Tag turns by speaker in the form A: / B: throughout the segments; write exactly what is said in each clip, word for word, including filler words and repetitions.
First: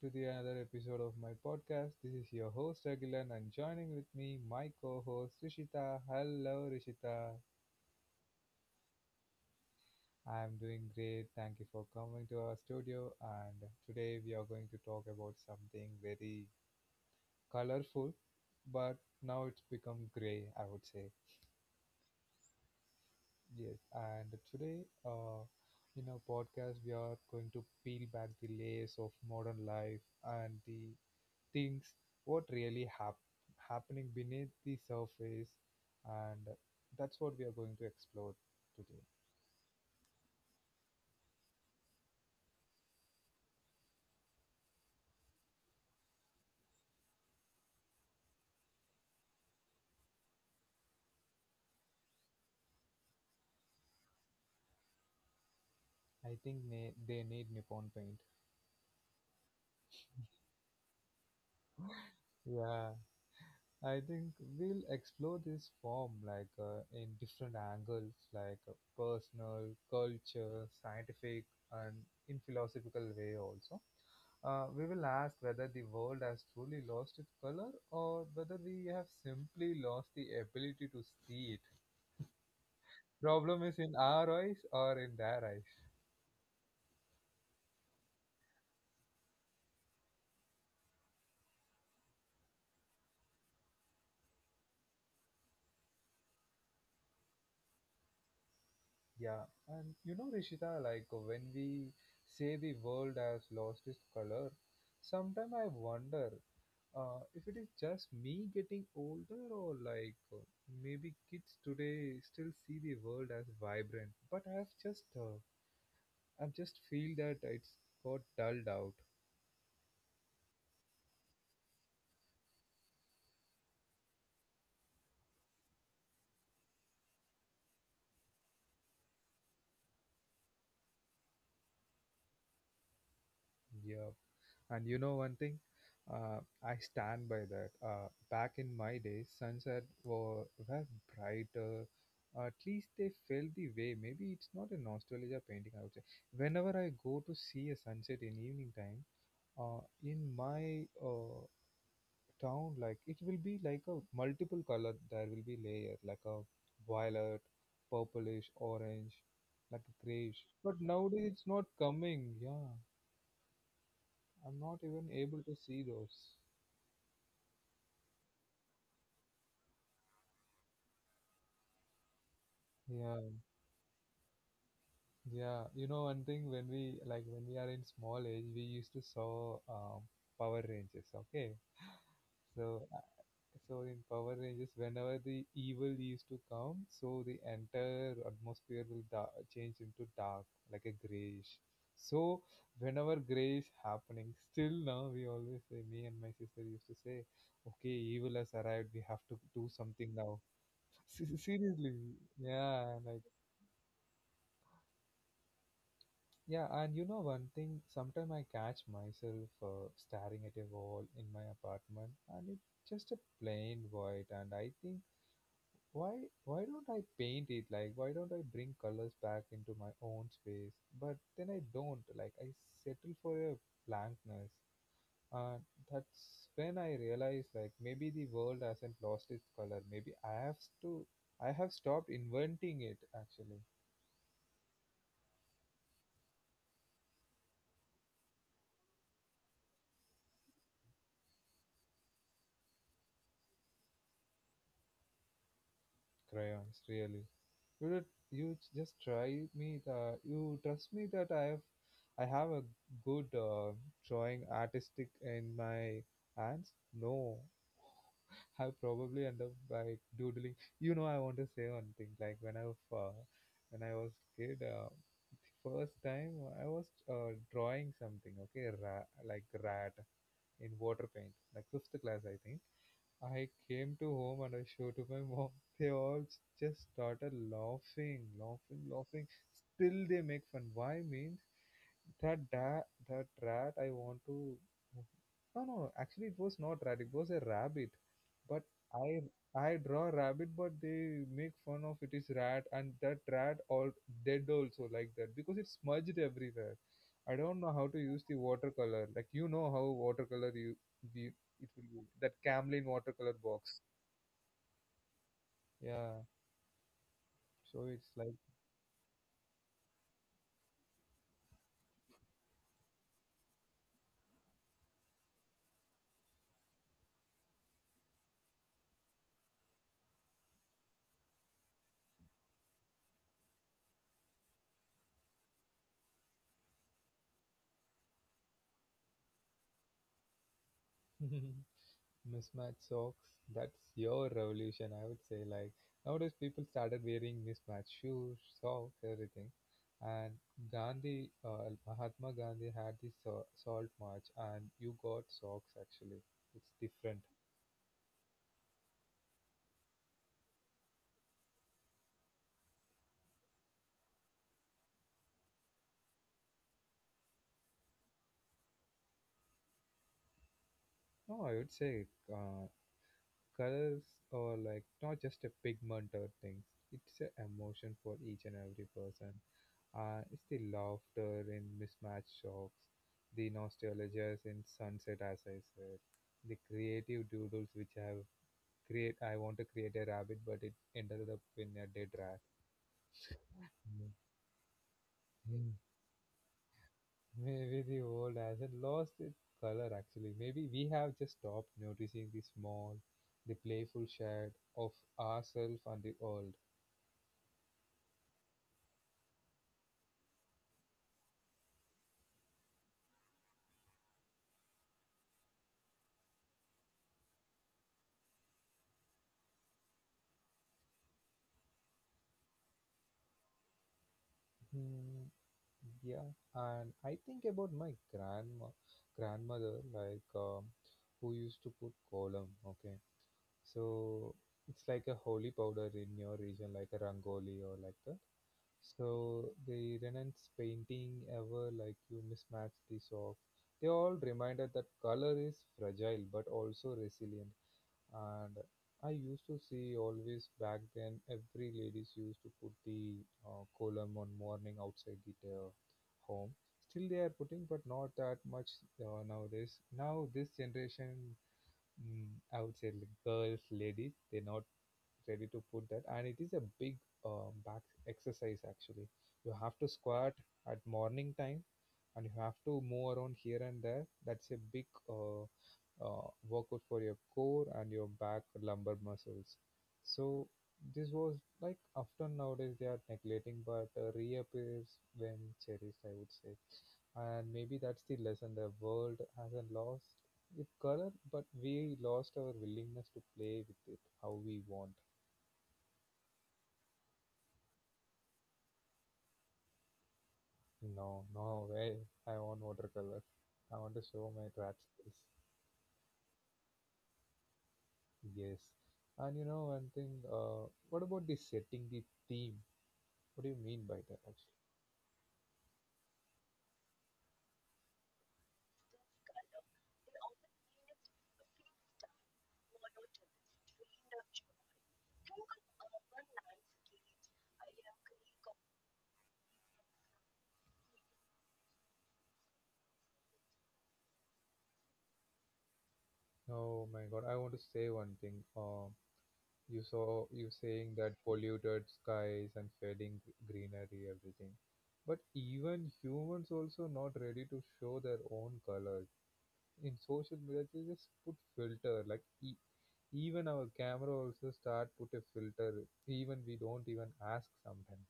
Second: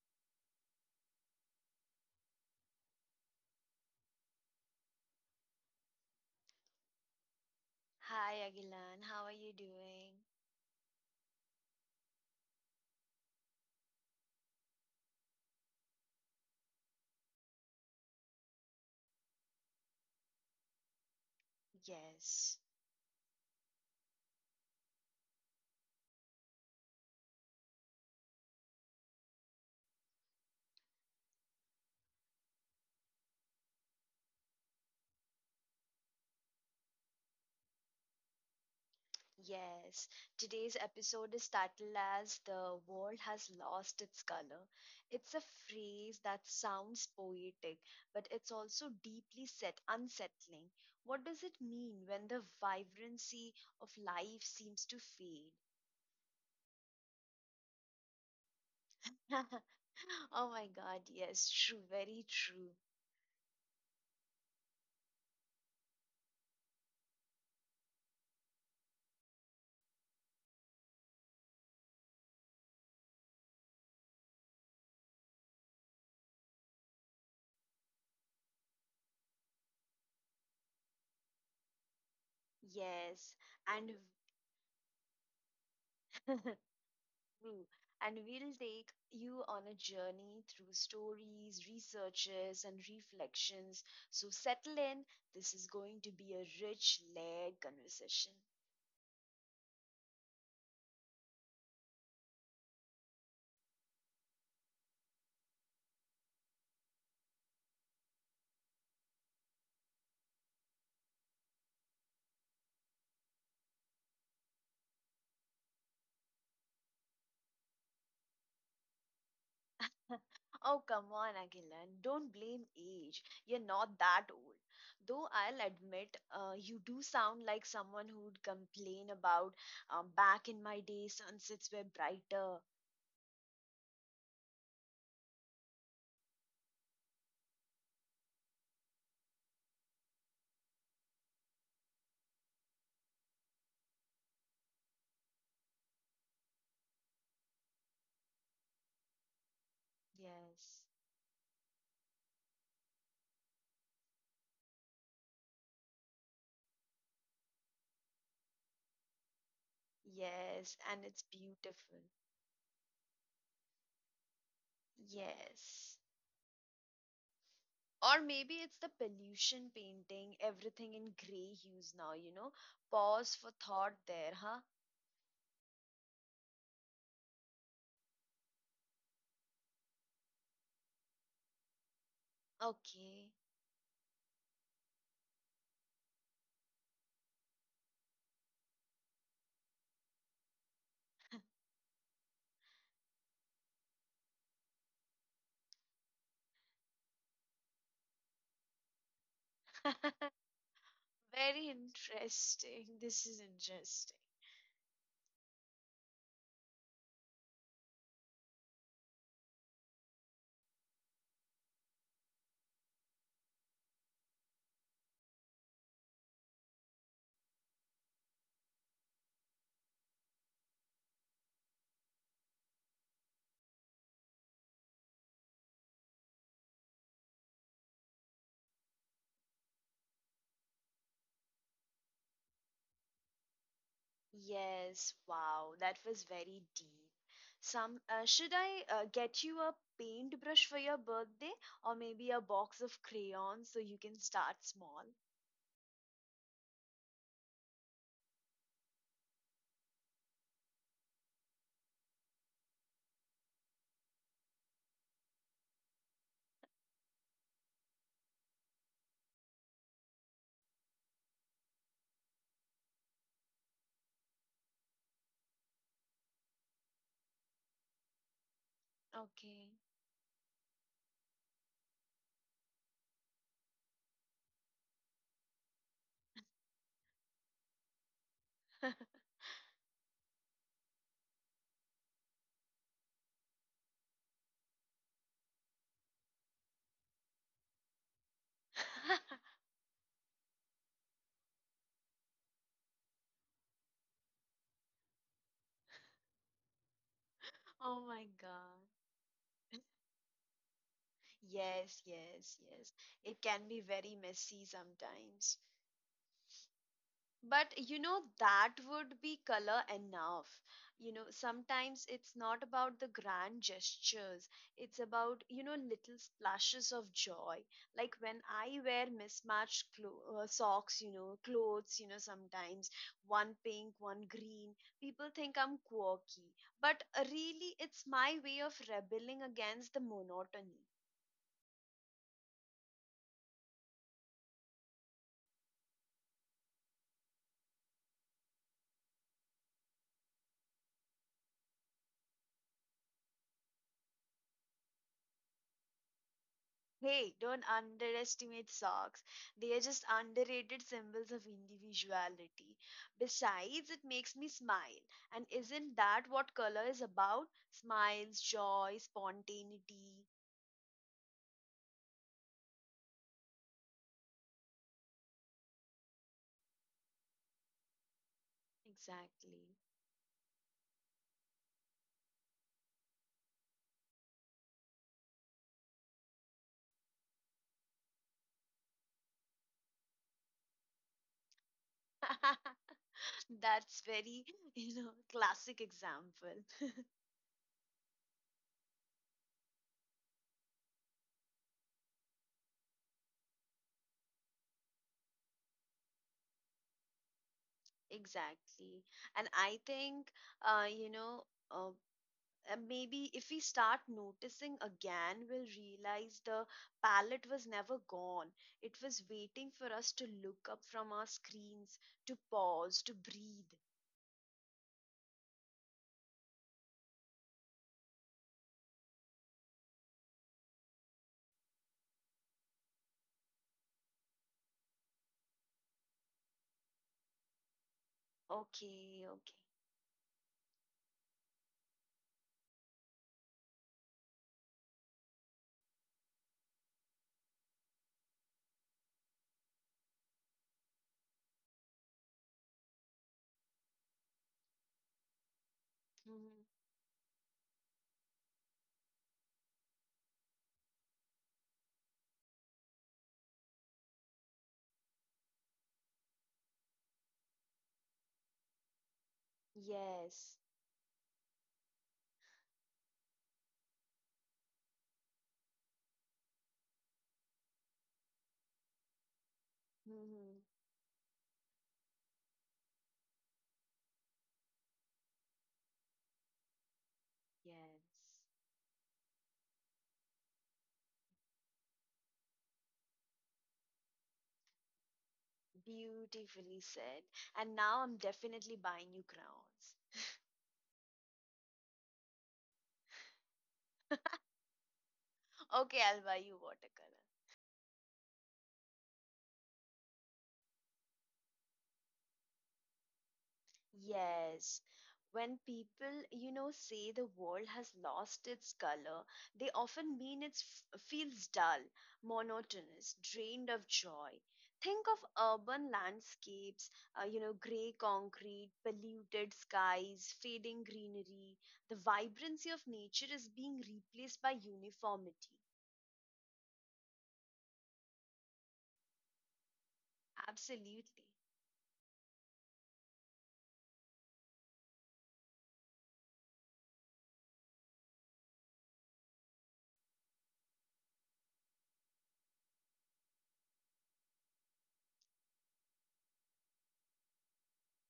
A: to the another episode of my podcast. This is your host Agilan and joining with me my co-host Rishita. Hello Rishita.
B: Hi, Agilan. How are you doing?
A: I'm doing great. Thank you for coming to our studio and today we are going to talk about something very colorful, but now it's become gray, I would say.
B: Yes,
A: Yes, and today uh in our podcast we are going to peel back the layers of modern life and the things what really hap- happening beneath the surface, and that's what we are going to explore today.
B: yes. Today's episode is titled as The World Has Lost Its Color. It's a phrase that sounds poetic, but it's also deeply set, unsettling. What does it mean when the vibrancy of life seems to fade?
A: I think ne- they need Nippon paint.
B: Oh my God, yes, true, very true.
A: Yeah, I think we'll explore this form like, uh, in different angles, like uh, personal, culture, scientific, and in philosophical way also. Uh, we will ask whether the world has truly lost its color or whether we have simply lost the ability to see it.
B: Yes,
A: Problem is
B: and,
A: in our eyes or in their eyes.
B: true. And we'll take you on a journey through stories, researches, and reflections. So settle in. This is going to be a rich, layered conversation.
A: Yeah, and you know Rishita, like when we say the world has lost its color, sometimes I wonder uh, if it is just me getting older, or like uh, maybe kids today still see the world as vibrant, but i've just uh, I've just feel that it's got dulled out.
B: Oh, come on, Agilan. Don't blame age. You're not that old. Though I'll admit, uh, you do sound like someone who'd complain about um, back in my day, sunsets were brighter.
A: Yeah. And you know one thing? Uh, I stand by that. Uh, back in my days, sunset were, were brighter. At least they felt the way. Maybe it's not a nostalgia painting, I would say. Whenever I go to see a sunset in evening time, uh, in my
B: Yes.
A: uh, town, like it will be like a multiple color. There will be layer like a violet, purplish, orange, like a grayish. But
B: Yes. And it's
A: nowadays it's not
B: beautiful.
A: coming. Yeah. I'm not even able to see
B: Yes.
A: those.
B: Or maybe it's the pollution painting everything in gray hues now, you know.
A: Yeah,
B: Pause for thought there, huh?
A: yeah. You know, one thing, when we like when we are in small age, we used to saw um, Power Rangers. Okay, so, uh,
B: Okay.
A: so in Power Rangers, whenever the evil used to come, so the entire atmosphere will da- change into dark, like a grayish. So whenever gray is happening, still now we always say, me and my sister used to say, okay, evil has arrived. We have to do something now. Se-
B: Very
A: Seriously, yeah,
B: interesting.
A: like.
B: This is interesting.
A: Yeah, and you know one thing, sometimes I catch myself uh, staring at a wall in my apartment, and it's just a plain white, and I think, why why don't I paint it, like why don't I bring colors back into my own space? But then I don't, like I settle for a blankness. And that's when I realize, like maybe the world hasn't lost its color. Maybe I have to I have stopped inventing it actually.
B: Yes, wow, that was very deep. Some uh, Should I uh, get you a paintbrush for your birthday or maybe a box of crayons so you can start small?
A: Crayons, really. You did, you j- just try me. The you trust me that I have I have a good uh, drawing artistic in my hands. No, I probably end up like doodling. You know, I want to say one thing. Like when I was uh, when I was kid, uh, first time I was uh, drawing something. Okay, ra- like
B: Okay.
A: rat in water paint, like fifth class, I think. I came to home and I showed to my mom. They all s- just started laughing, laughing, laughing. Still, they make fun. Why means that da- that rat I want to. No, no, no. Actually, it was not rat. It was a rabbit. But I I draw rabbit, but they make fun of it is rat, and that rat all dead also like that because it's smudged everywhere. I don't know how to
B: Oh
A: use
B: my
A: the
B: God.
A: watercolor. Like you know how watercolor, you you it will
B: Yes,
A: be that
B: yes,
A: Camlin
B: yes.
A: watercolor
B: It can
A: box.
B: be very messy sometimes.
A: Yeah,
B: But
A: so it's
B: you know,
A: like.
B: that would be color enough. You know, sometimes it's not about the grand gestures, it's about, you know, little splashes of joy. Like when I wear mismatched clo- uh, socks, you know, clothes, you know, sometimes one pink, one green, people think I'm quirky. But uh, really, it's my way of rebelling against the monotony.
A: Mismatched socks. That's your revolution, I would say. Like nowadays, people started wearing mismatched shoes, socks, everything. And Gandhi, uh, Mahatma Gandhi had this so- salt march, and you got socks actually. It's different.
B: Hey, don't underestimate socks. They are just underrated symbols of individuality. Besides, it makes me smile. And isn't that what color is about? Smiles, joy, spontaneity.
A: No, I would say uh, colors are like not just a pigment or things. It's an emotion for each and every person.
B: Exactly.
A: Uh, it's the laughter in mismatched shocks, the nostalgia in sunset, as I said, the creative doodles which have create. I want to create a rabbit, but it ended up in a dead rat.
B: That's very, you know,
A: Mhm.
B: classic example.
A: Maybe the world hasn't lost its color actually. Maybe we have just stopped noticing the small, the playful shade of ourselves and the world.
B: Exactly. And I think, uh, you know, uh, uh, maybe if we start noticing again, we'll realize the palette was never gone. It was waiting for us to look up from our screens, to pause, to breathe.
A: Hmm. Yeah, and I think about my grandma, grandmother, like um, who used to put kolam. Okay, so it's like a holy powder in your region, like a rangoli or like that.
B: Okay,
A: So
B: okay.
A: the Renan's painting ever, like you mismatch this off. They all reminded that color is fragile but also resilient. And I used to see always back then, every ladies used to put the uh, column on morning outside the uh, home.
B: Mhm.
A: Still they are putting, but not that much uh, nowadays. Now this generation, mm, I would say like girls, ladies, they not ready to put that. And it is a big uh, back exercise actually. You have to squat
B: Yes.
A: at morning time, and you have to move around here and there. That's a big uh, uh, workout for your core and your back lumbar muscles. So
B: Hmm.
A: this was like often nowadays they are neglecting, but uh, reappears when cherished, I would say. And maybe that's the
B: Yes.
A: lesson. The world hasn't lost its color, but we lost our willingness to play with it how we want.
B: Beautifully said. And now I'm definitely buying you crowns.
A: No, no way. I want watercolor. I want to show my rat skills.
B: Okay, I'll buy you watercolor.
A: Yes. And you know one thing, uh, what about the setting, the theme? What do you mean by that actually?
B: Yes. When people, you know, say the world has lost its color, they often mean it feels dull, monotonous, drained of joy. Think of urban landscapes, uh, you know, gray concrete, polluted skies, fading greenery. The vibrancy of nature is being replaced by uniformity.
A: Oh my God, I want to say one thing. Uh, you saw, you saying that
B: Absolutely.
A: polluted skies and fading gr- greenery, everything. But even humans also not ready to show their own colors. In social media, they just put filter like e even our camera also start put a filter. Even we don't even ask sometimes.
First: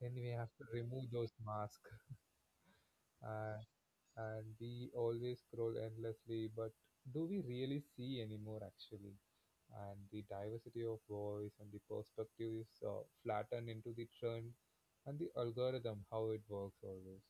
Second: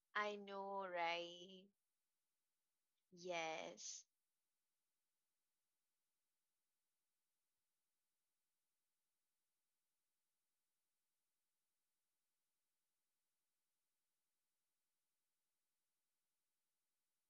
A: Then we
B: I
A: have to
B: know,
A: remove those
B: right?
A: masks. Uh,
B: Yes.
A: and we always scroll endlessly. But do we really see anymore actually? And the diversity of voice and the perspective is uh, flattened into the trend and the algorithm how it works always.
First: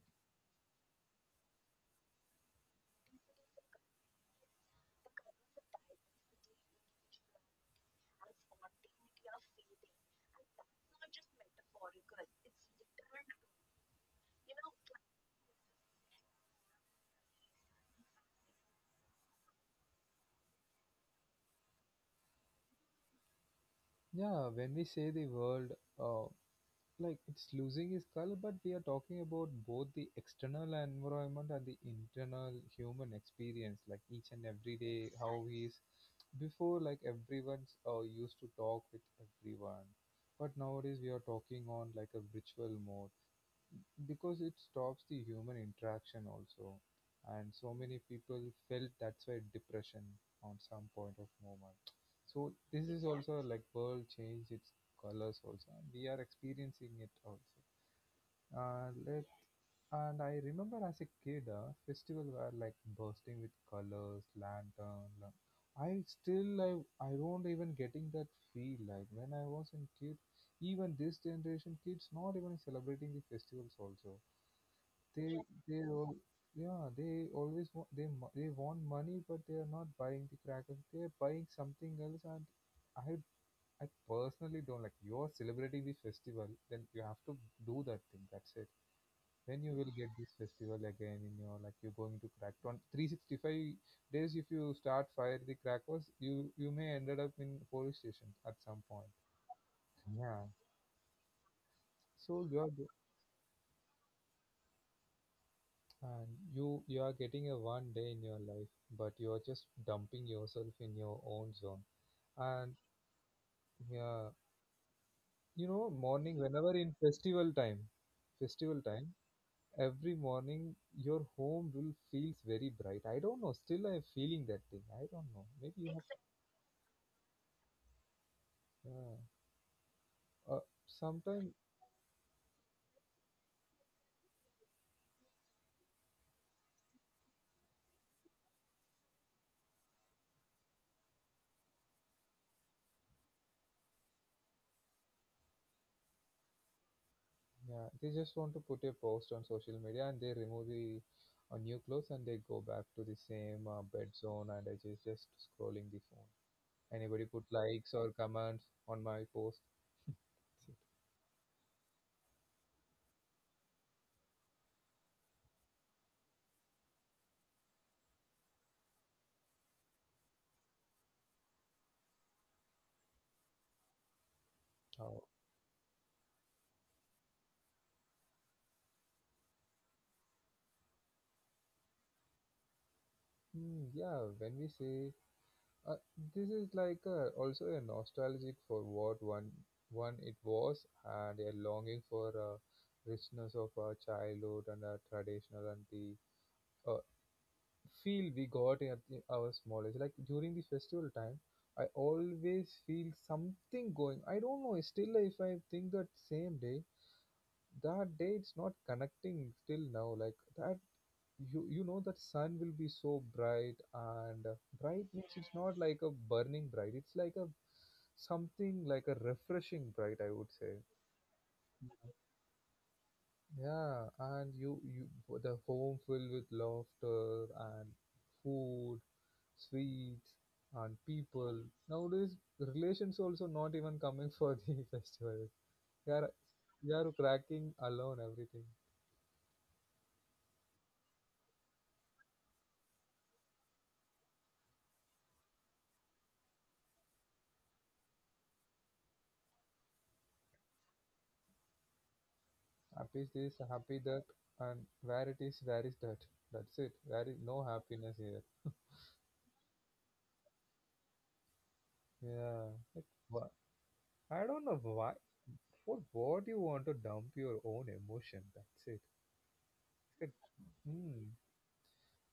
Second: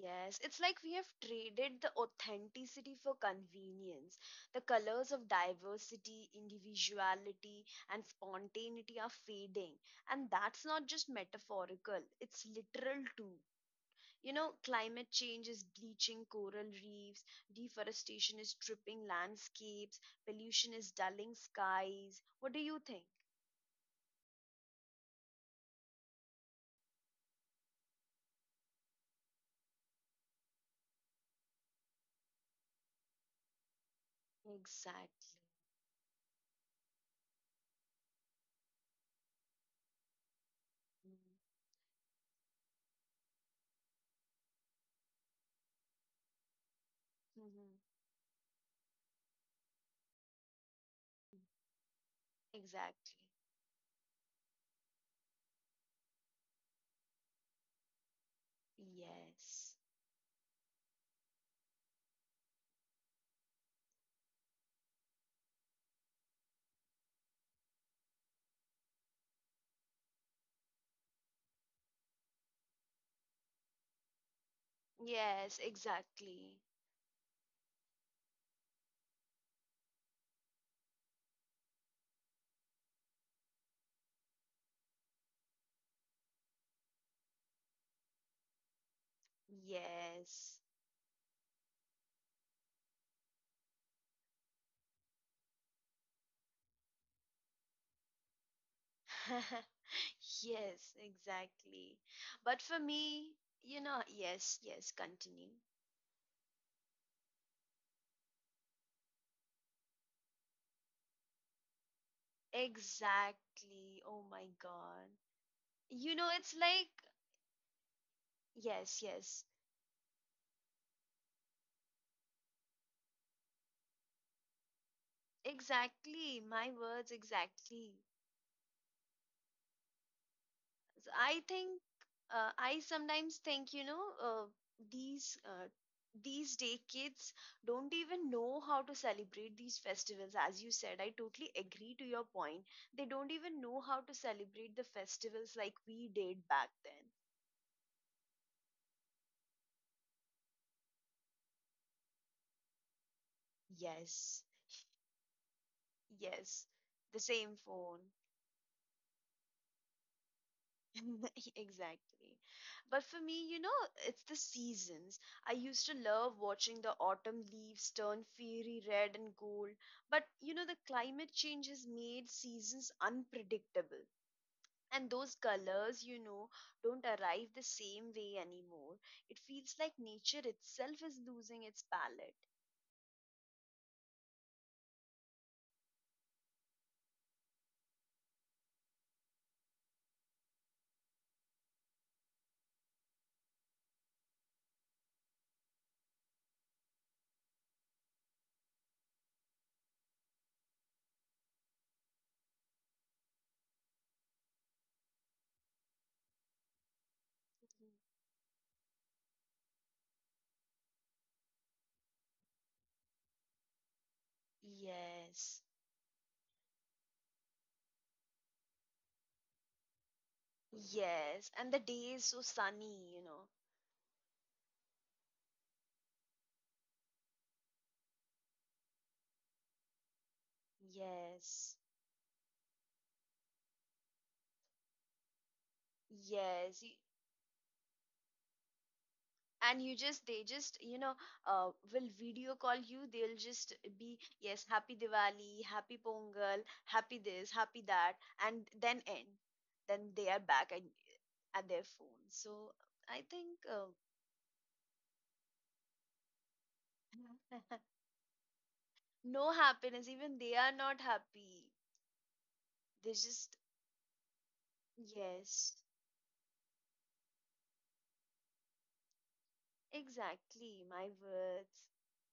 B: Yes, it's like we have traded the authenticity for convenience. The colors of diversity, individuality, and spontaneity are fading. And that's not just metaphorical, it's literal too. You know, climate change is bleaching coral reefs, deforestation is stripping landscapes, pollution is dulling skies. What do you think?
A: Yeah, when we say the world, uh, like it's losing its color, but we are talking about both the external environment and the internal human experience, like each and every day
B: Exactly.
A: how he is before. Like everyone's uh, used to talk with everyone, but nowadays we are talking on like a virtual mode, because it stops the human interaction also. And so
B: Mm-hmm.
A: many people felt that's why depression on some point of moment. So this is
B: Exactly.
A: also like world change its colors also, and we are experiencing it also. Uh, let
B: Yes.
A: And I remember as a kid, uh, festival were like bursting with colors, lantern la- i still I, I don't even getting that feel like when I was in kid. Even this generation kids not even celebrating the festivals also. They
B: Yes,
A: they all
B: exactly.
A: Yeah, they always want, they mo- they want money, but they are not buying the crackers. They are buying something else, and I I personally don't like. You are celebrating the festival, then you have to do that thing. That's it. Then you will get this
B: Yes.
A: festival again in your, like you're going to crack on three hundred sixty-five days. If you start fire the crackers, you you may ended up in police station at some point. Yeah.
B: Yes, exactly.
A: So
B: But
A: you are
B: for me, you know, yes, yes, continue.
A: And you you are getting a one day in your life, but you are just dumping yourself in your own zone. And
B: Exactly. Oh
A: yeah,
B: my God.
A: you know,
B: You know,
A: morning
B: it's
A: whenever
B: like,
A: in festival time, festival
B: yes,
A: time,
B: yes,
A: every morning your home will feels very bright. I don't know. Still, I'm feeling that thing. I don't know. Maybe you have.
B: exactly. My words, exactly.
A: Exactly. Yeah. Uh,
B: I
A: sometime,
B: think uh, I sometimes think you know uh, these uh, these day kids don't even know how to celebrate these festivals. As you said, I totally agree to your point. They don't even know how to celebrate the festivals like we did back then.
A: yeah, they just want to put a post on social media, and they remove the uh, new clothes, and they go back to the same uh, bed
B: Yes,
A: zone, and I just just scrolling the phone.
B: yes, the
A: Anybody put
B: same phone.
A: likes or comments on my post?
B: Exactly. But for me, you know, it's the seasons. I used to love watching the autumn leaves turn fiery red and gold. But, you know, the climate change has made seasons unpredictable. And
A: Oh,
B: those colors, you know, don't arrive the same way anymore. It feels like nature itself is losing its palette.
A: hmm, yeah, when we say uh, this is like a, also a nostalgic for what one one it was, and a longing for uh, richness of our childhood and our traditional and the uh, feel we got at the- our small age. Like during the festival time, I always feel something going. I don't know. Still, if I think that same day, that day it's not connecting still now. Like that you you know that sun will be so bright. And uh, bright means it's
B: Yes,
A: not like a burning bright, it's like a something like a refreshing bright, I would say.
B: yes, and the day is so sunny, you know.
A: Yeah, and you you the home filled with laughter and food, sweets, and people.
B: Yes,
A: Nowadays, relations also not even coming for the festival. they are
B: yes.
A: they are cracking alone everything.
B: And you just they just you know uh, will video call you. They'll just be, yes, happy Diwali, happy Pongal, happy this, happy that, and then end, then they are back at, at their phone. So
A: Happy
B: I
A: is
B: think
A: happy that, and where it is, where is that. That's it. There is no
B: uh,
A: happiness here.
B: no happiness, even they are not happy.
A: Yeah. Like,
B: They
A: wha-
B: just,
A: I don't know why.
B: yes,
A: For what you want to dump your own emotion. That's it. Like,
B: exactly my
A: hmm.
B: words.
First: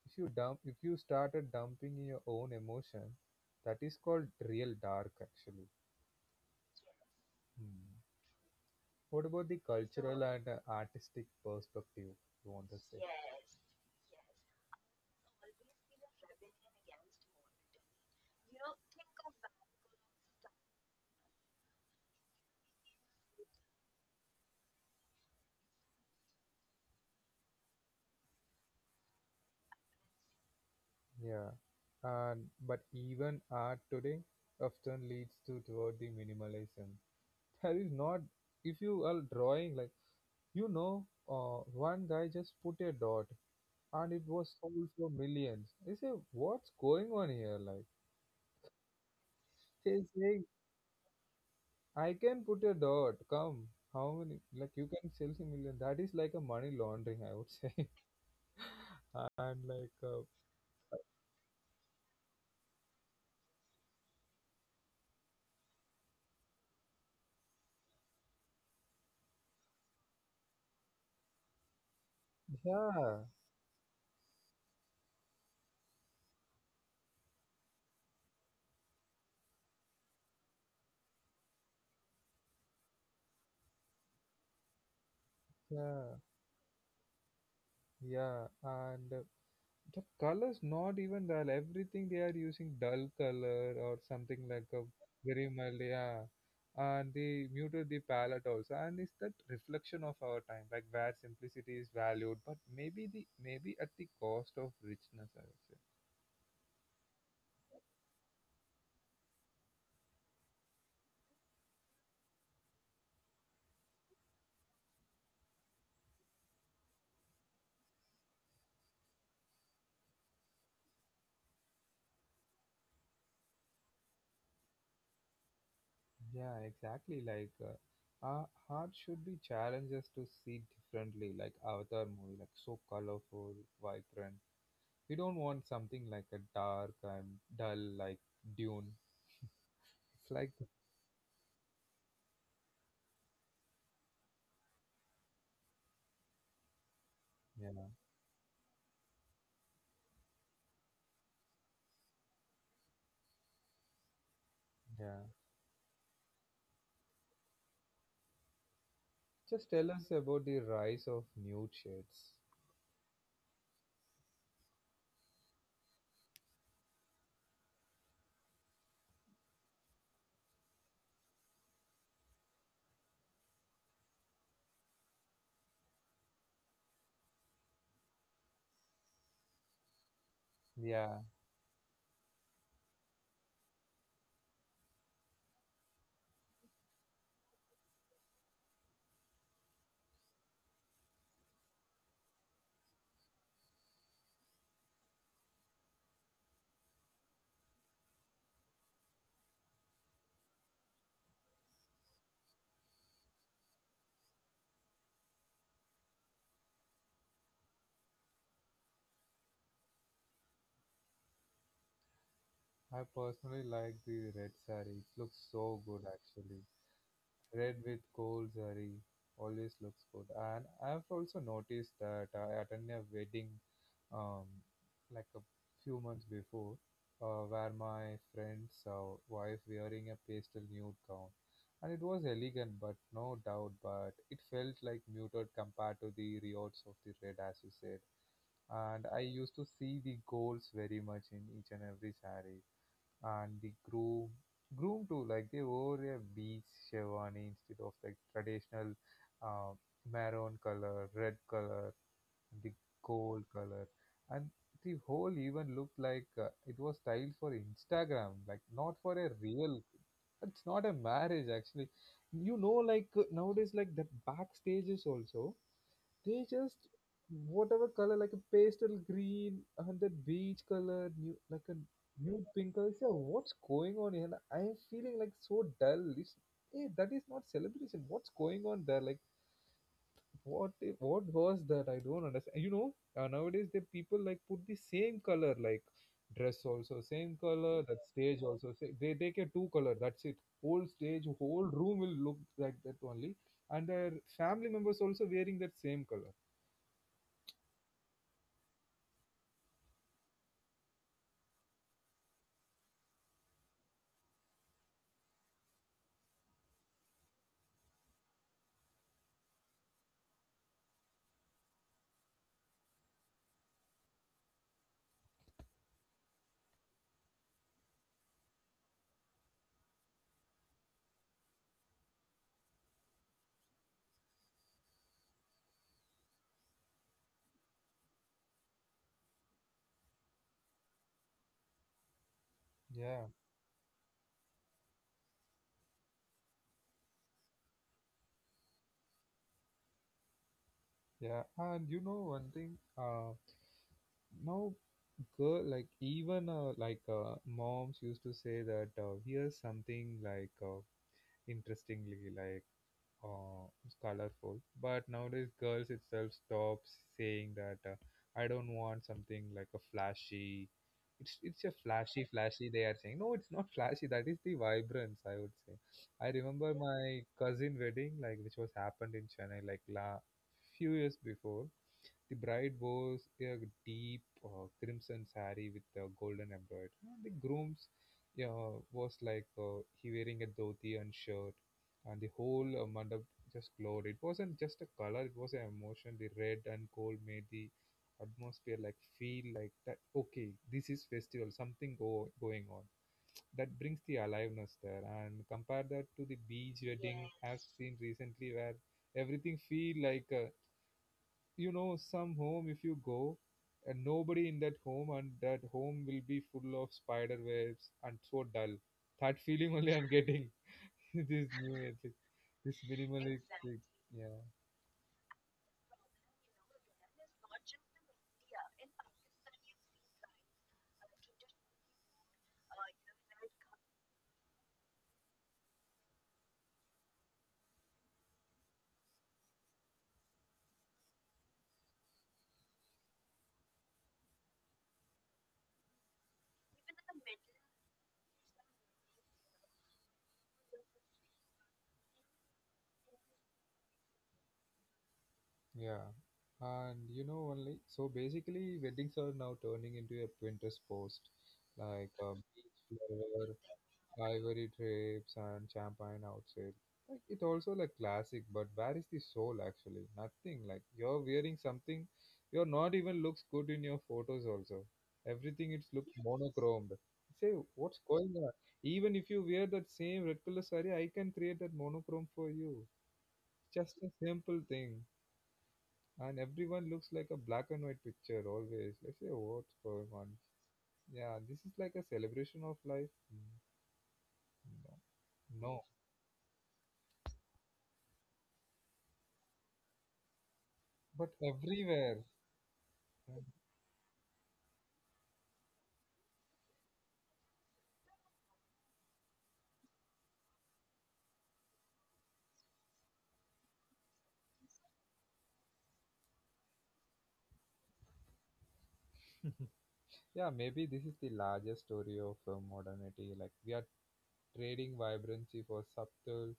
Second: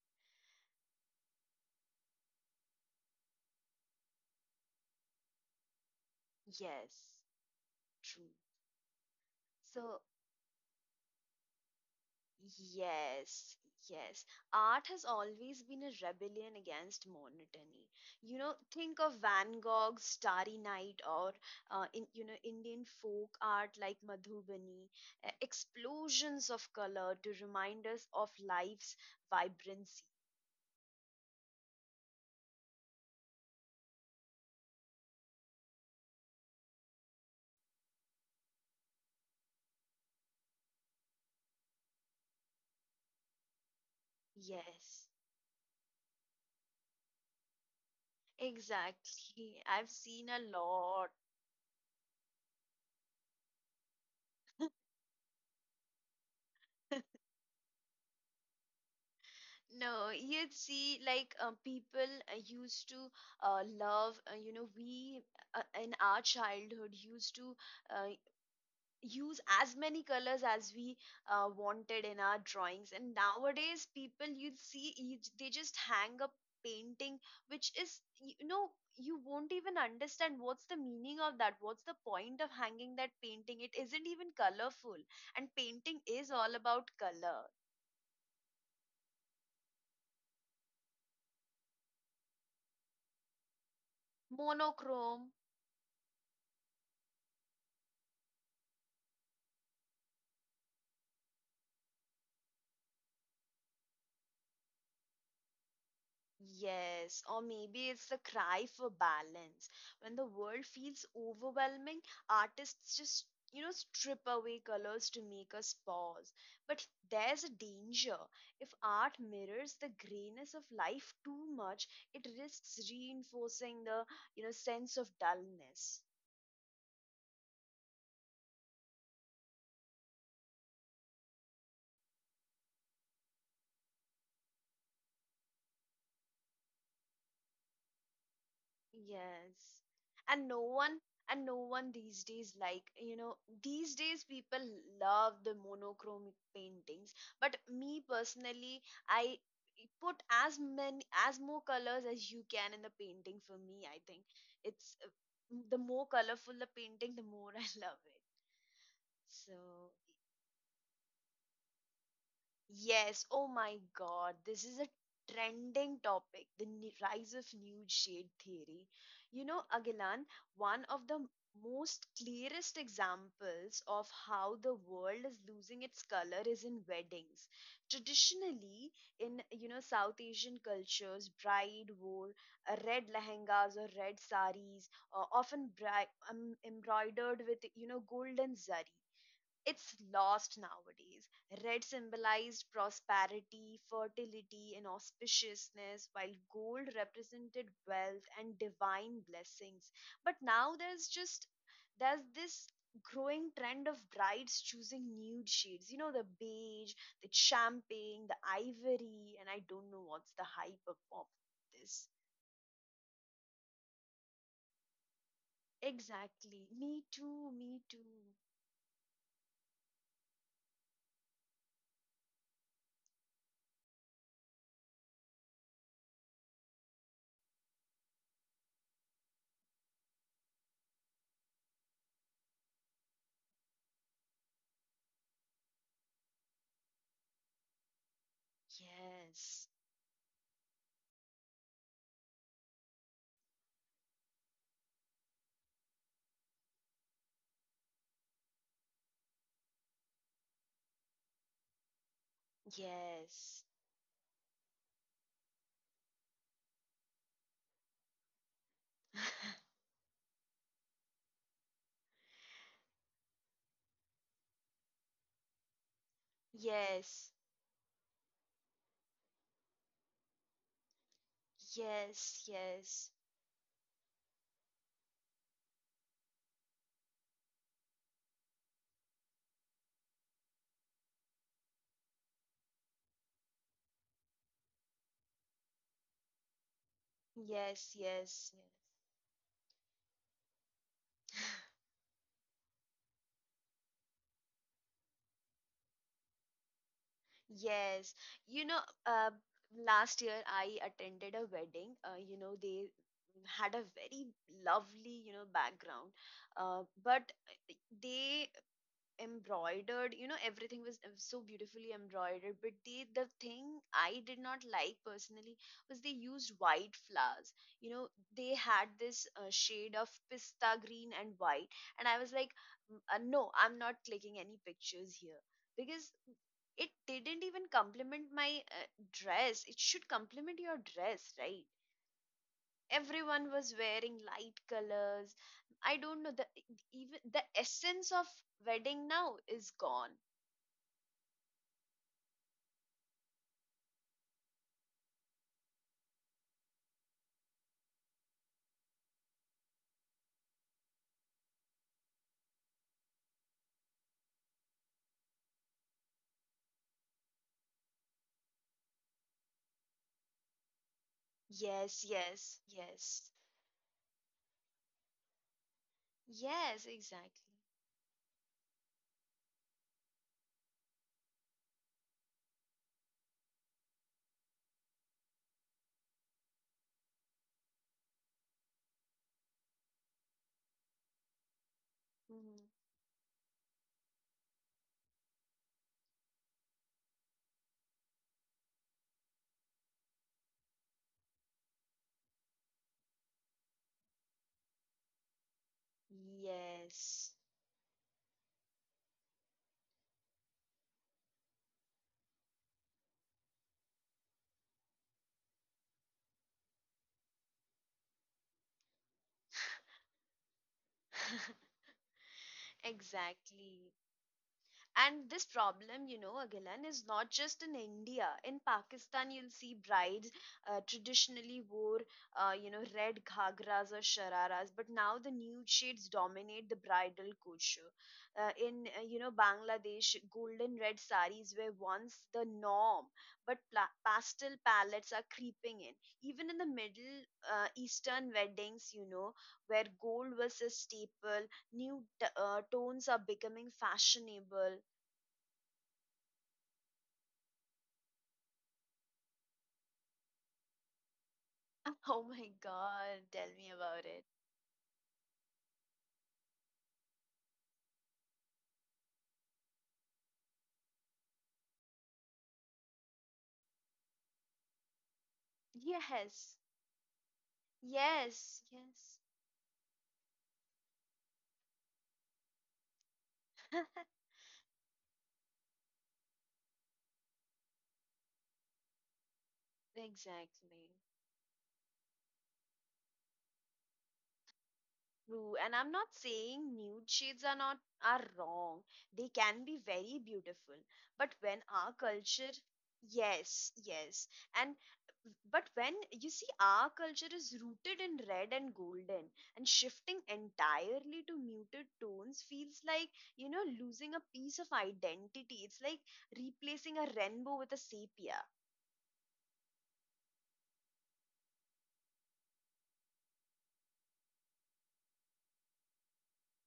A: If you dump, if you started dumping your own emotion, that is called real dark actually.
B: Yes,
A: Hmm.
B: true.
A: What about the
B: So
A: cultural and uh, artistic perspective? You want to say?
B: yes, yes. Art has always been a rebellion against monotony. You know, think of Van Gogh's Starry Night, or uh, in you know Indian folk art like Madhubani, uh, explosions of color to remind us of life's vibrancy.
A: Yeah, and but even art today often leads to toward the minimalism. That is not if you are drawing like you know, uh, one guy just put a dot and it was sold
B: Yes,
A: for millions. I say, what's going on here? Like
B: exactly. I've
A: they
B: seen a
A: say
B: lot.
A: I can put a dot. Come, how many? Like you can sell a million. That is like a money laundering, I would say. And like,
B: No,
A: uh,
B: you'd see like uh, people uh, used to uh, love, uh, you know, we uh, in our childhood used to uh, use as many colors as we uh, wanted in our drawings.
A: yeah,
B: And nowadays, people you'd see you, they just hang up painting, which is, you know, you won't even understand what's the meaning of that. What's the point of hanging that painting? It isn't even colorful. And painting
A: yeah,
B: is all about color.
A: yeah, and. Uh, the colors not even dull, everything they are using dull color or something like a
B: Monochrome.
A: very mild, yeah, and they muted the palette also, and it's that reflection of our time like where simplicity is valued, but maybe the maybe at the cost of richness, I would say.
B: Yes, or maybe it's the cry for balance. When the world feels overwhelming, artists just, you know, strip away colors to make us pause. But there's a danger. If art mirrors the grayness of life too much, it risks reinforcing the, you know, sense of dullness.
A: Yeah, exactly, like uh, our heart should be challenged us to see differently, like Avatar movie, like so colorful, vibrant. We don't want something like a dark and dull, like Dune.
B: Yes.
A: It's like,
B: And no one and no one these days, like, you know, these days people love the monochromic paintings. But
A: yeah.
B: me personally, I put as many as more colors as you can in the painting for me, I think. It's uh,
A: Yeah.
B: the more colorful the painting, the more I love it.
A: Just
B: So
A: tell us about the rise of nude shades.
B: yes, oh my God, this is a trending topic, the n- rise of nude shade theory. You know, Agilan, one of the m- most clearest examples of how the world is losing its color is in weddings. Traditionally, in you know South Asian
A: Yeah,
B: cultures, bride wore uh, red lehengas or red saris, uh, often bri- um, embroidered with you know golden zari it's lost nowadays. Red symbolized prosperity, fertility, and auspiciousness, while gold represented wealth and divine blessings. But now there's just there's this growing trend of brides choosing nude shades. You know, the beige, the champagne, the ivory, and I don't know what's the hype of of this.
A: I personally like the red sari. It looks so good actually.
B: Exactly. Me too,
A: Red
B: me
A: with
B: too.
A: gold sari always looks good. And I've also noticed that I attended a wedding, um like a few months before, uh, where my friend's uh, wife wearing a pastel nude gown, and it was elegant, but no doubt, but it felt like muted compared to the riots of the red as you said, and I used to
B: Yes.
A: see the goals very much in each and every saree. And the groom, groom too, like they wore a beige sherwani instead of like traditional uh, maroon color, red color, the gold
B: Yes.
A: color, and the whole even looked like uh, it was styled for Instagram, like not for a real. It's not a marriage actually. You know, like uh, nowadays, like that backstages also, they just
B: Yes.
A: whatever color, like a pastel green, and that beige color, new like a
B: Yes,
A: nude pink color.
B: yes,
A: So what's going on here? Like, I am feeling like so dull. It's, hey, that is not celebration. What's going on there? Like what? i- What was that? I don't understand. You know, uh, nowadays the people like put the same color, like dress also same color,
B: yes,
A: that stage
B: yes, yes.
A: also. sa- They take a two color. That's it. Whole stage, whole room will look like that only, and their family members also wearing that same color.
B: Yes, you know, uh, last year I attended a wedding. Uh, you know, they had a very lovely, you know, background, uh, but they embroidered you know everything was uh, so beautifully embroidered, but the the thing I did not like personally was they used white flowers. You know, they had this uh, shade of pista green and white, and I was like, "Mm, uh, no, I'm not clicking any pictures here because it didn't even complement my uh, dress. It should complement your dress, right?
A: Yeah.
B: Everyone was wearing light colors. I don't know, the even the essence of wedding now is gone."
A: Yeah, and you know one thing, uh, now girl like, even uh, like uh, moms used to say that, uh, here's something like uh, interestingly like uh, colorful, but nowadays girls itself stops saying that, uh, I don't want something like a flashy, it's it's a
B: Yes,
A: flashy
B: yes,
A: flashy they are saying,
B: yes.
A: no it's not flashy, that is the vibrance, I would say. I remember
B: Yes,
A: my
B: exactly.
A: cousin wedding like which was happened in Chennai, like la few years before. The bride wore a deep uh, crimson saree with a golden embroidery. And the groom's, yeah, was like uh, he wearing a dhoti and shirt, and the
B: Mhm.
A: whole uh, mandap just glowed. It wasn't just a color; it was an emotion. The red and gold made the atmosphere like feel like that. Okay, this is festival. Something go going on, that brings the aliveness there. And compare that to the beach
B: Yes,
A: wedding I've seen recently, where everything feel like uh, you know some home if you go. And nobody in that home, and that home will be full of spider webs and so dull. That feeling only I'm getting. This new ethic, this
B: exactly.
A: minimalistic, yeah,
B: And this problem, you know, Agilan, is not just in India. In Pakistan, you'll see brides uh, traditionally wore, uh, you know, red ghagras or shararas, but now the nude shades dominate the bridal couture. Uh, in uh, you know, Bangladesh, golden red saris were once the norm, but pla- pastel palettes are creeping in. Even in the Middle uh, Eastern weddings, you know, where gold was a staple, new t- uh, tones are becoming fashionable.
A: yeah. And you know, only so basically, weddings are now turning into a Pinterest post, like
B: Oh
A: a
B: my
A: beach
B: God,
A: flower,
B: tell me about it.
A: ivory trips and champagne outside. Like it also like classic, but where is the soul actually? Nothing. Like you're wearing something, you're not even looks good in your photos also. Everything it's looks
B: Yes,
A: monochromed. Say what's going on?
B: yes,
A: Even
B: yes.
A: if you wear that same red color saree, I can create that monochrome for you. Just a simple thing, and everyone looks like a black and white picture always. Like, say what's going on?
B: Exactly.
A: Yeah, this is like a celebration of life. Mm, no.
B: True, and
A: No.
B: I'm not saying nude shades are not are wrong. They can be very beautiful. But
A: But
B: when our
A: everywhere.
B: culture,
A: And,
B: yes, yes. And but when you see our culture is rooted in red and golden and shifting entirely to muted tones feels like, you know, losing a piece of identity. It's like replacing a rainbow with a sepia.
A: yeah, maybe this is the largest story of uh, modernity. Like we are trading vibrancy for subtle,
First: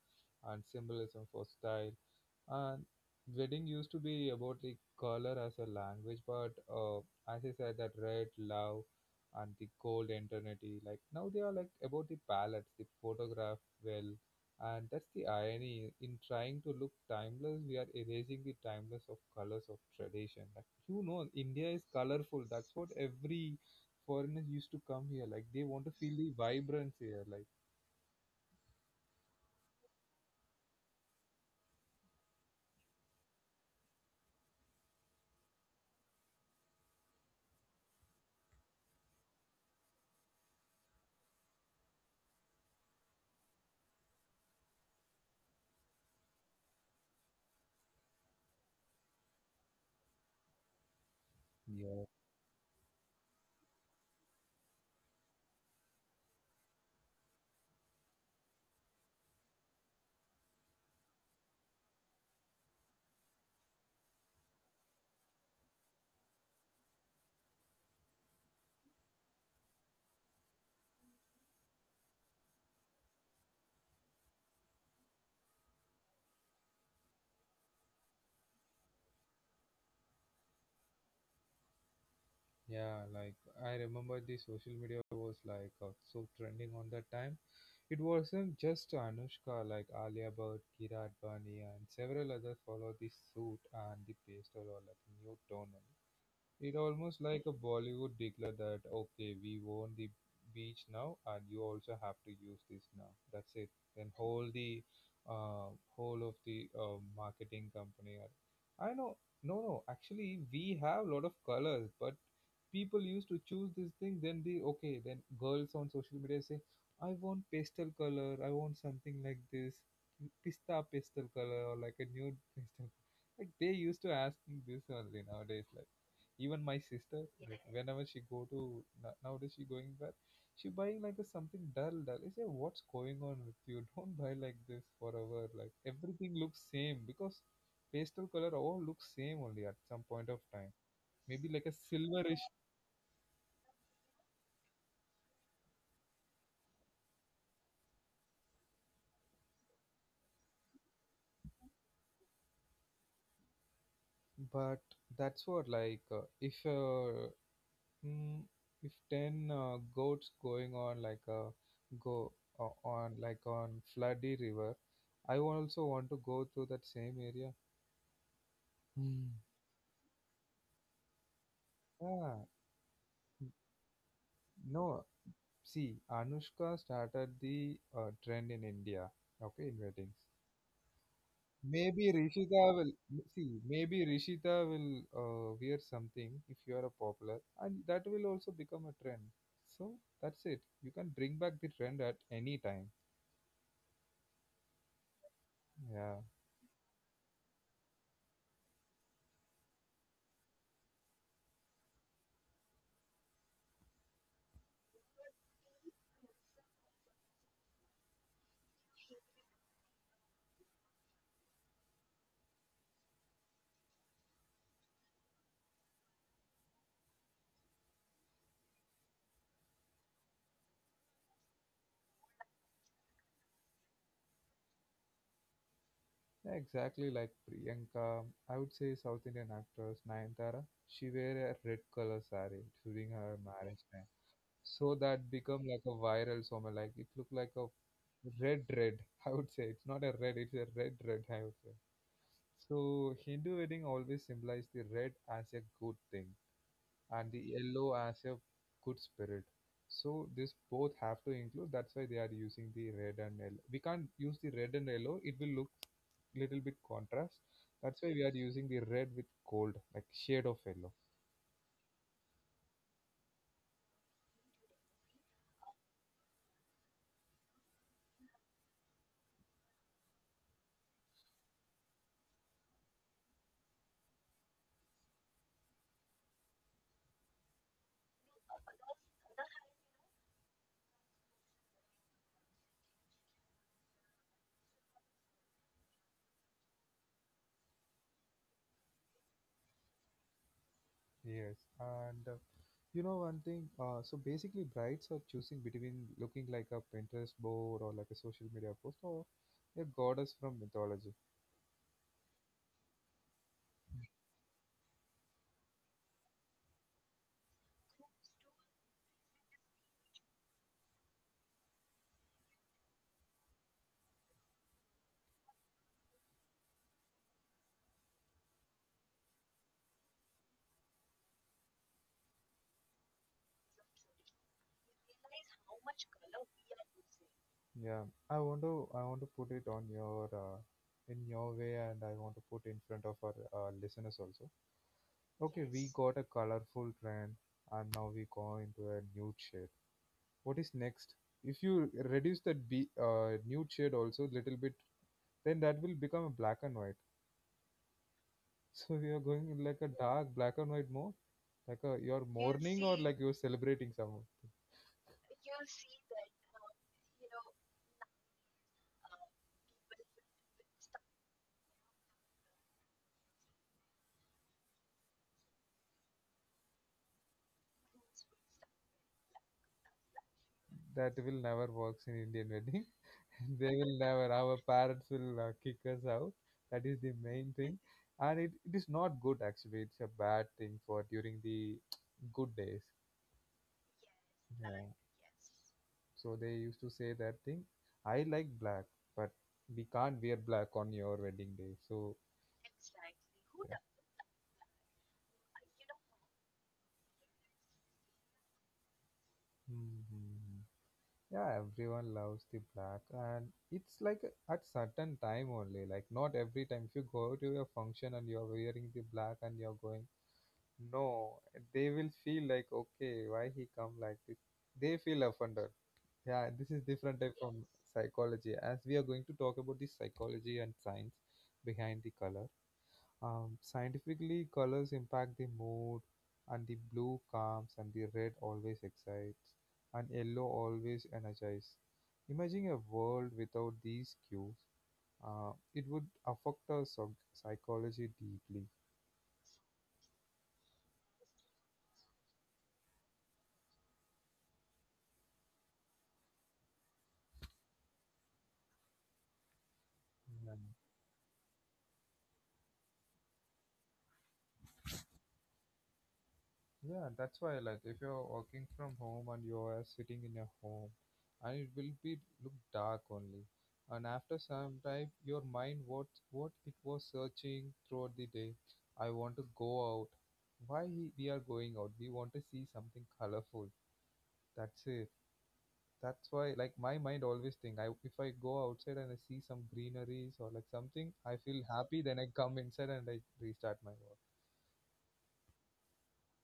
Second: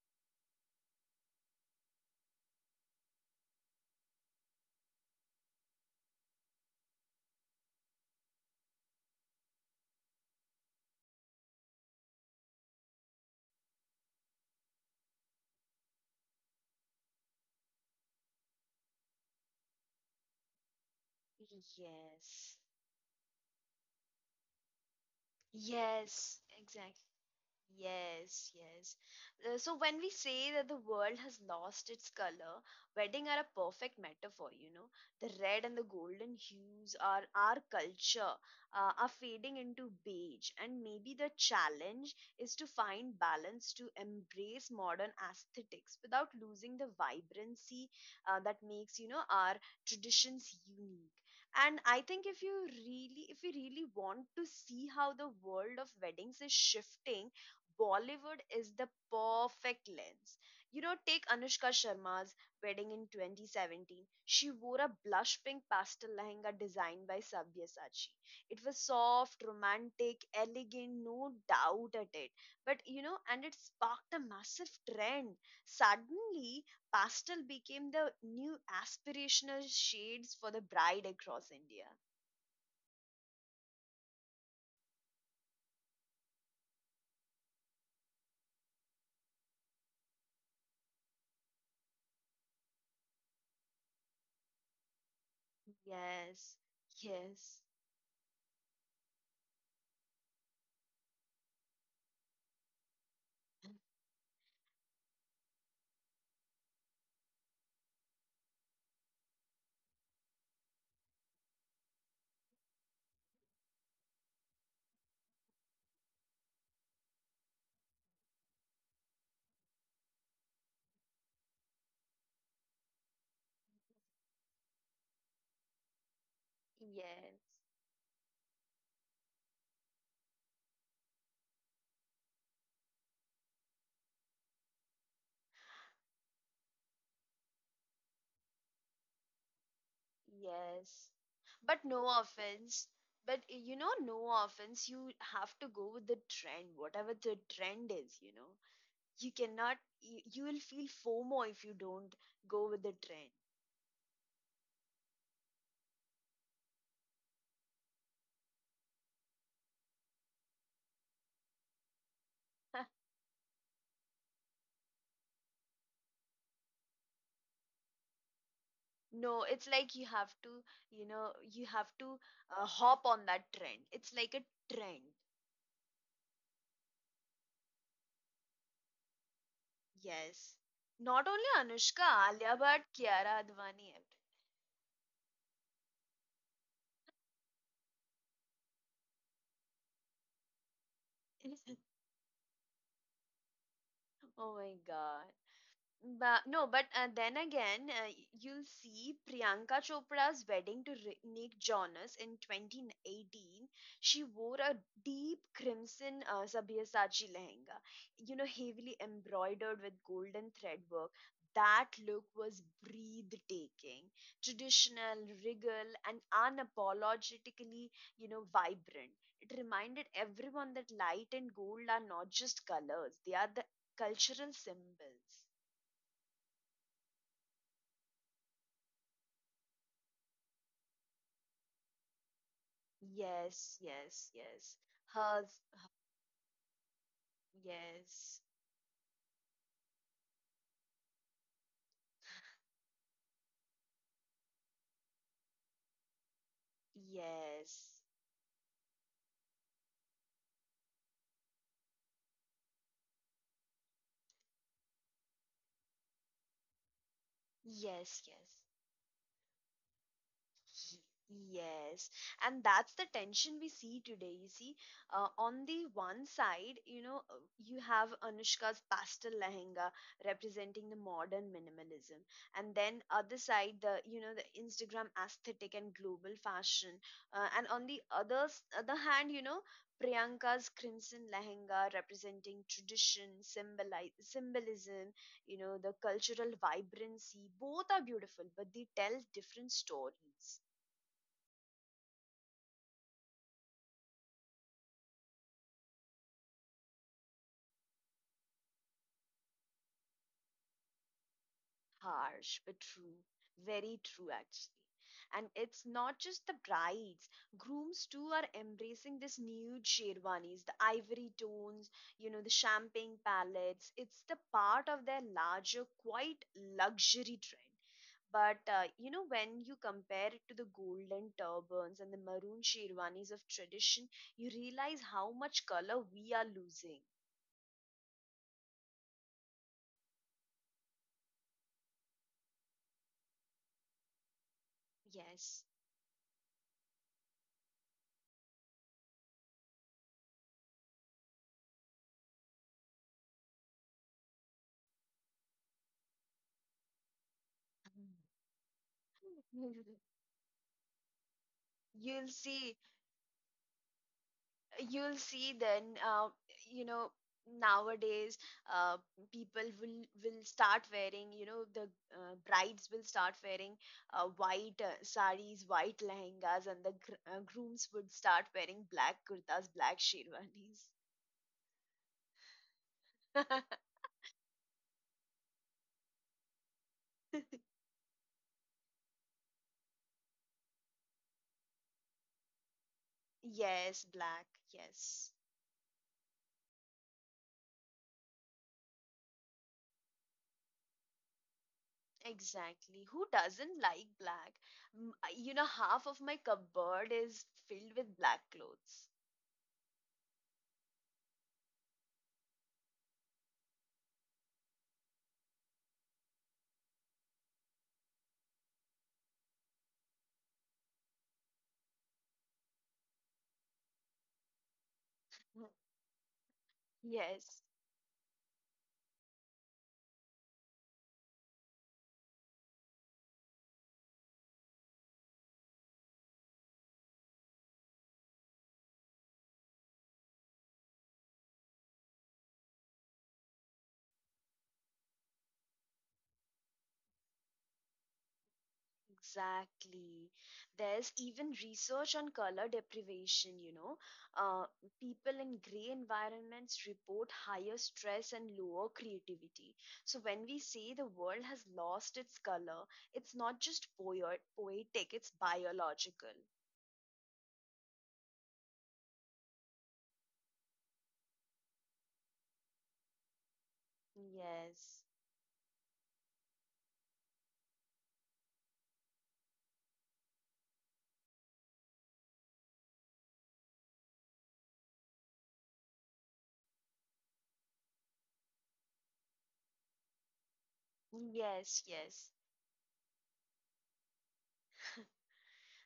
A: and symbolism for style. And wedding used to be about the color as a language, but uh, as I said, that red love and the cold eternity. Like now they are like about the palettes, the photograph well, and that's the irony in trying to look timeless. We are erasing the timeless of colors of tradition. Like, you know, India is colorful.
B: Yes.
A: That's what every foreigners used to come here. Like they want to feel the
B: Yes,
A: vibrancy
B: exactly.
A: here. Like,
B: Yes, yes. Uh, so when we say that the world has lost its color, wedding are a perfect metaphor, you know. The red and the golden hues are our culture uh, are fading into beige, and maybe the challenge is to find balance to embrace modern aesthetics without losing the vibrancy uh, that makes, you know, our traditions unique. And I
A: yeah,
B: think if you really, if you really want to see how the world of weddings is shifting Bollywood is the perfect lens. You know, take Anushka Sharma's wedding in twenty seventeen. She wore a blush pink pastel lehenga designed by Sabyasachi. It was soft, romantic, elegant, no doubt at it. But you know, and it sparked a massive trend. Suddenly, pastel became the new aspirational shades for the bride across India.
A: yeah, like I remember the social media was like uh, so trending on that time. It wasn't just Anushka, like Alia Bhatt, Kira Advani, and several others followed the suit and the pastel or like new tone.
B: Yes,
A: It almost like a
B: yes,
A: Bollywood declared that, okay, we own the beach now, and you also have to use this now. That's it. Then whole the uh, whole of the uh, marketing company. or- I know, no, no. Actually, we have a lot of colors, but people used to choose this thing, then the okay, then girls on social media say, I want pastel color, I want something like this, pista pastel color or like a nude pastel, like they used to ask me this only nowadays. Like even my sister,
B: yes.
A: like whenever she go to, no- nowadays she going back, she buying like a something dull dull. I say, what's going on with you? Don't buy like this forever, like everything looks same, because pastel color all looks same only at some point of time,
B: Yes.
A: maybe like a
B: But no
A: silverish.
B: offense. But uh, you know, no offense. You have to go with the trend, whatever the trend is, you know. You cannot, you, you will feel FOMO if you don't go with the trend.
A: But that's what, like uh, if uh, mm, if ten uh, goats going on like a go uh, on, like on floody river, I also want to go through that same area. Hmm.
B: No, it's like you have to, you know, you have to
A: Yeah,
B: uh, hop on
A: n-
B: that trend. It's like a
A: no.
B: trend.
A: See, Anushka started the uh, trend in India. Okay, in weddings.
B: Yes. Not only
A: Maybe
B: Anushka,
A: Rishita
B: Alia
A: will
B: Bhatt, Kiara
A: see. Maybe
B: Advani.
A: Rishita will uh, wear something if you are a popular, and that will also become a trend. So that's it. You can bring back the trend at any time.
B: Oh my God.
A: Yeah,
B: But no, but uh, then again, uh, y- you'll see Priyanka Chopra's wedding to Ri- Nick Jonas in twenty eighteen. She wore a deep crimson uh, Sabyasachi lehenga, you know, heavily embroidered with golden thread work. That look was breathtaking, traditional, regal, and unapologetically, you know, vibrant. It reminded everyone that light and gold are not just colors, they are the cultural symbols.
A: yeah, exactly like Priyanka. I would say South Indian actress Nayanthara. She wear a red color saree during her
B: Yes,
A: marriage time,
B: yes, yes.
A: so that become
B: Hus,
A: like a viral somewhere. Like it look like a
B: yes,
A: red red. I would say it's not a red. It's a red red, I would say. So Hindu wedding always symbolize the red as a good thing, and the yellow
B: yes,
A: as a good spirit. So this both have to include. That's why they are using the red and yellow. We can't use the red and yellow. It will look little bit contrast. That's why we are
B: yes, yes.
A: using the red with gold, like shade of yellow.
B: Yes, and that's the tension we see today. You see, uh, on the one side, you know, uh, you have Anushka's pastel lehenga representing the modern minimalism, and then other side, the you know the Instagram aesthetic and global fashion, uh, and on the other s- other hand, you know, Priyanka's crimson lehenga representing tradition, symboli symbolism, you know, the cultural vibrancy. Both are beautiful, but they tell different stories.
A: Yes, and uh, you know one thing. Uh, so basically, brides are choosing between looking like a Pinterest board or like a social media post or a goddess from mythology.
B: Harsh, but true. Very true, actually. And it's not just the brides, grooms too are embracing this nude sherwanis, the ivory tones, you know, the champagne palettes. It's the part of their larger, quite luxury trend. But, uh, you know, when you compare it to the golden turbans and the maroon sherwanis of tradition, you realize how much color we are losing.
A: Yeah, I want to I want to put it on your uh, in your way, and I want to put in front of our uh, listeners also. Okay,
B: Yes.
A: we, yes, got a colorful trend, and now we go into a nude shade. What is next? If you reduce that be uh, nude shade also little bit, then that will become a black and white. So we are going in like a dark black and white mode, like a, you're, yes,
B: You'll see
A: mourning, or see, like you're celebrating something.
B: you'll see then uh, you know nowadays uh, people will will start wearing you know the uh, brides will start wearing uh, white uh, saris, white lehengas, and the gr- uh, grooms would start wearing black kurtas, black sherwanis.
A: That will never works in Indian wedding. They will never, our parents will uh, kick us out, that is the main thing, and it, it is not good actually, it's a bad thing for during the good days,
B: Yes, black.
A: yeah,
B: Yes,
A: so they used to say that thing. I like black, but we can't wear black on your wedding day, so,
B: exactly, who
A: yeah.
B: doesn't like black? M- you know, half of my cupboard is filled with black clothes.
A: Mhm. Yeah, everyone loves the black, and it's like, a- at certain time only. Like not every time. If you go to a function and you're wearing the black and you're going, no, they will feel like, okay, why he come like this? They feel offended. Yeah, this is different type
B: Yes,
A: from psychology. As we are going to talk about the psychology and science behind the color. Um, scientifically, colors impact the mood, and the blue calms, and the red always excites, and yellow always energizes. Imagine a world without these cues. Uh, it would affect our psych- psychology deeply.
B: exactly. There's even research on color deprivation, you know. Uh, People in gray environments report higher stress and lower creativity. So when
A: Yeah.
B: we say the world has lost its color, it's not just poet poetic, it's biological.
A: Yeah, that's why like if you're working from home and you're sitting in your home and it will be look dark only. And after some time
B: Yes.
A: your mind what what it was searching throughout the day. I want to go out. Why he- we are going out? We want to see something colorful. That's it. That's why like my mind always think I if I go outside and I see some greeneries or like something, I feel happy, then I
B: Yes,
A: come
B: yes.
A: inside and I restart my work.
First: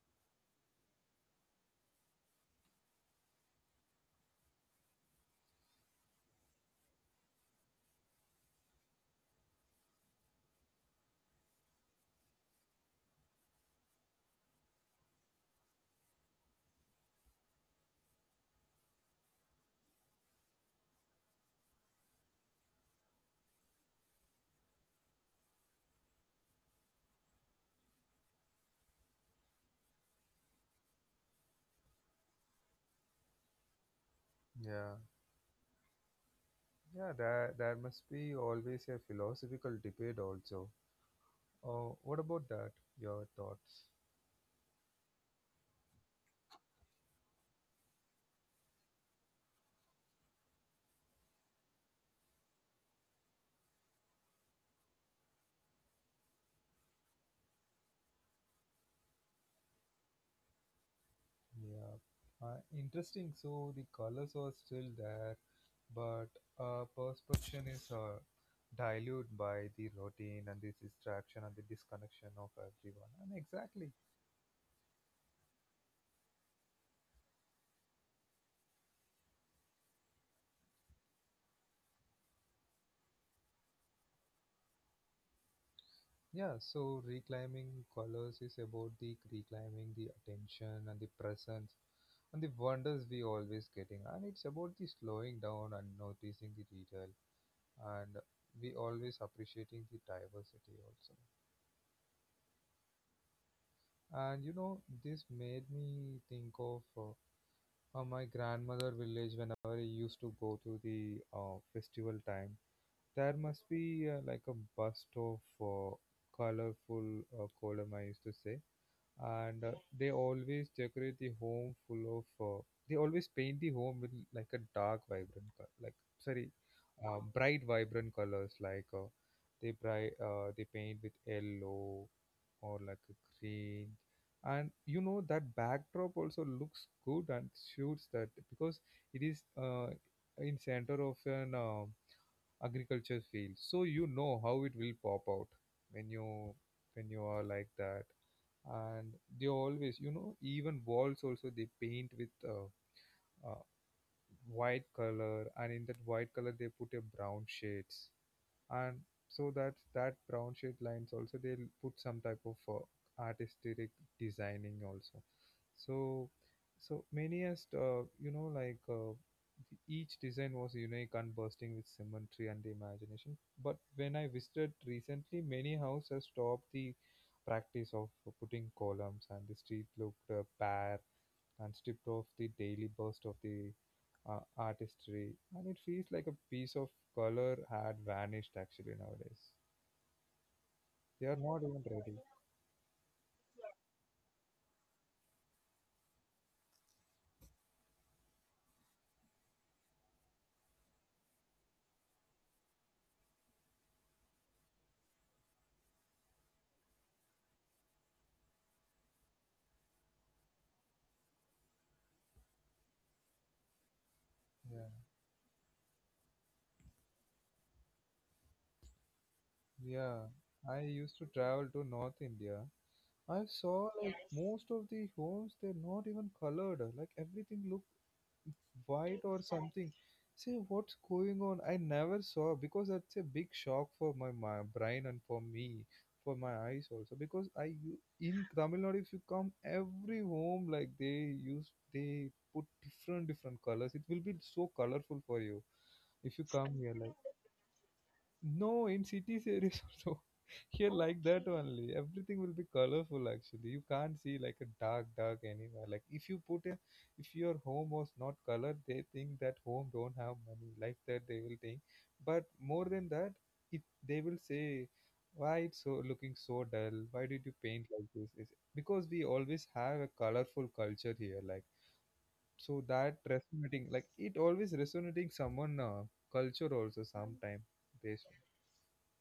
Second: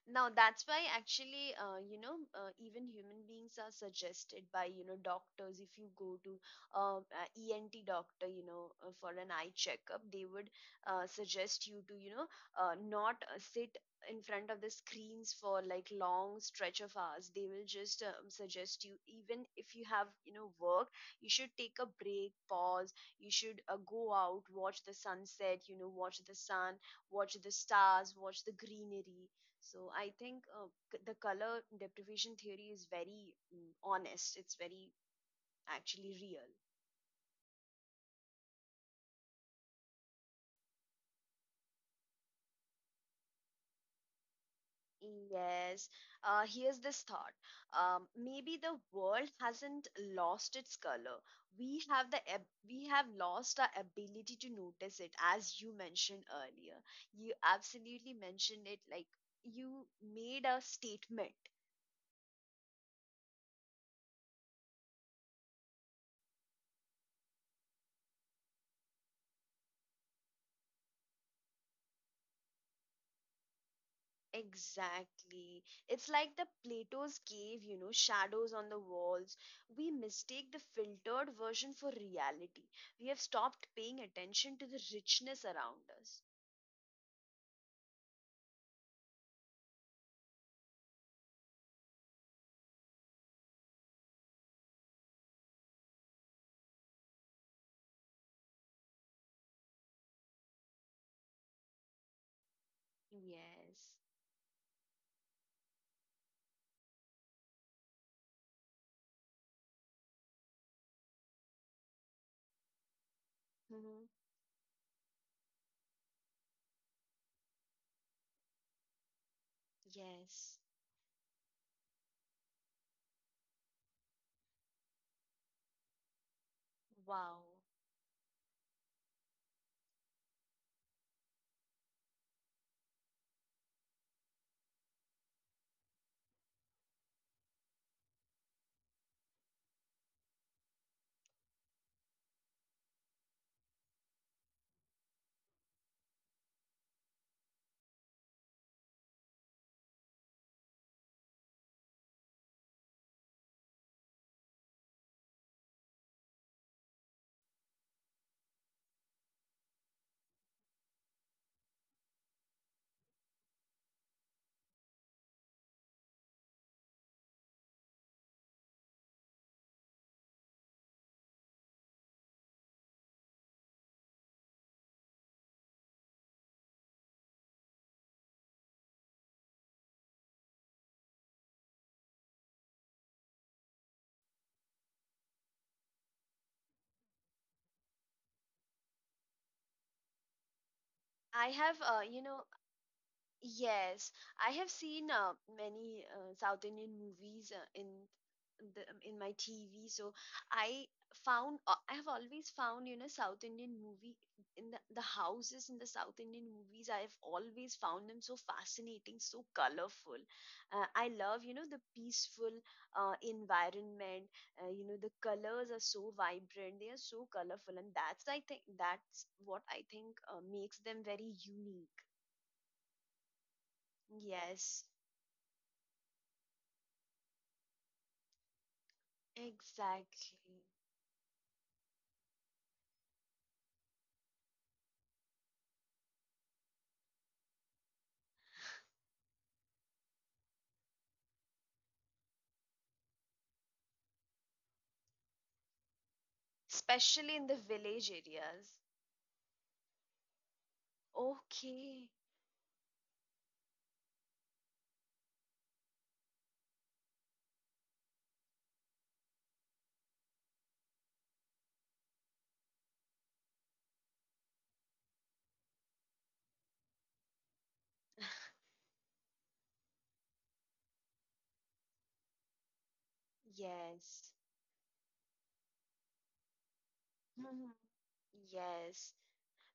B: Now that's why actually, uh, you know, uh, even human beings are suggested by you know doctors. If you go to uh, a E N T doctor, you know, uh, for an eye checkup, they would uh, suggest you to you know uh, not uh, sit in front of the screens for like long stretch of hours. They will just um, suggest you, even if you have you know work, you should take a break, pause. You should uh, go out, watch the sunset, you know, watch the sun, watch the stars, watch the greenery. So I think uh, c- the color deprivation theory is very mm, honest. It's very
A: Yeah.
B: actually real.
A: Yeah, there, there must be always a philosophical debate also. Oh, what about that? Your thoughts?
B: Yes. Uh, here's this thought. Um, maybe the world hasn't lost its color. We have the ab- we have lost our ability to notice it, as you mentioned earlier. You absolutely mentioned it. Like you made a statement.
A: Yeah, uh, interesting. So the colors are still there, but uh, perception is uh, diluted by the routine and the distraction and the disconnection of everyone. And exactly.
B: Exactly. It's like the Plato's cave, you know, shadows on the walls. We mistake the filtered version for reality. We have stopped paying attention to the richness around us.
A: Yeah, so reclaiming colors is about the reclaiming the attention and the presence and the wonders we always getting, and it's about the slowing down and noticing the detail and we always appreciating the diversity also.
B: Yes.
A: And you know this made me think of uh, uh, my grandmother village. Whenever I used to go to the uh, festival time, there
B: Hmm.
A: must be uh, like a bust of uh, colorful uh, column I used to say. And uh,
B: Yes.
A: they always decorate the home full of uh, they always paint the home with like a dark vibrant color, like sorry,
B: Wow.
A: uh, bright vibrant colors, like uh, they bright uh, they paint with yellow or like a green. And you know that backdrop also looks good and suits that because it is uh, in center of an uh, agriculture field, so you know how it will pop out when you when you are like that. And they always you know even walls also they paint with uh, uh, white color, and in that white color they put a brown shades. And so that that brown shade lines also they put some type of uh, artistic designing also. So so many, as uh, you know, like uh, each design was unique and bursting with symmetry and the imagination. But when I visited recently, many houses stopped the practice of putting columns, and the street looked uh, bare and stripped of the daily burst of the uh, artistry. And it feels like a piece of color had vanished actually nowadays.
B: I
A: They
B: have,
A: are
B: uh,
A: not
B: you
A: even
B: know,
A: ready.
B: yes, I have seen uh, many uh, South Indian movies uh, in the um, in my T V. So I found uh, I have always found you know South Indian movie in the, the houses in the South Indian movies. I have always found them so fascinating, so colorful. Uh, I love you know the peaceful uh, environment. Uh, you know, the
A: Yeah,
B: colors are so vibrant. They are so colorful, and that's I think that's what I think uh,
A: yeah.
B: makes them
A: I
B: very
A: used to
B: unique.
A: travel to North India. I saw like, yes,
B: Yes.
A: most of the homes they're not even colored. Like everything look white or something.
B: Exactly.
A: Say, what's going on? I never saw, because that's a big shock for my, my brain and for me, for my eyes also. Because I u- in Tamil Nadu, if you come, every home like they use they put different different colors. It will be so colorful for you if you come
B: Especially
A: here.
B: in the
A: Like
B: village areas.
A: no, in cities there is also here, like that
B: Okay.
A: only. Everything will be colorful. Actually, you can't see like a dark, dark anywhere. Like if you put a, if your home was not colored, they think that home don't have money. Like that, they will think. But more than that, it they will say, why it's so looking so dull? Why did you paint like this? It's because we always have a colorful culture here. Like so that
B: Yes.
A: resonating, like it always resonating someone uh, culture also sometime based.
B: Yes.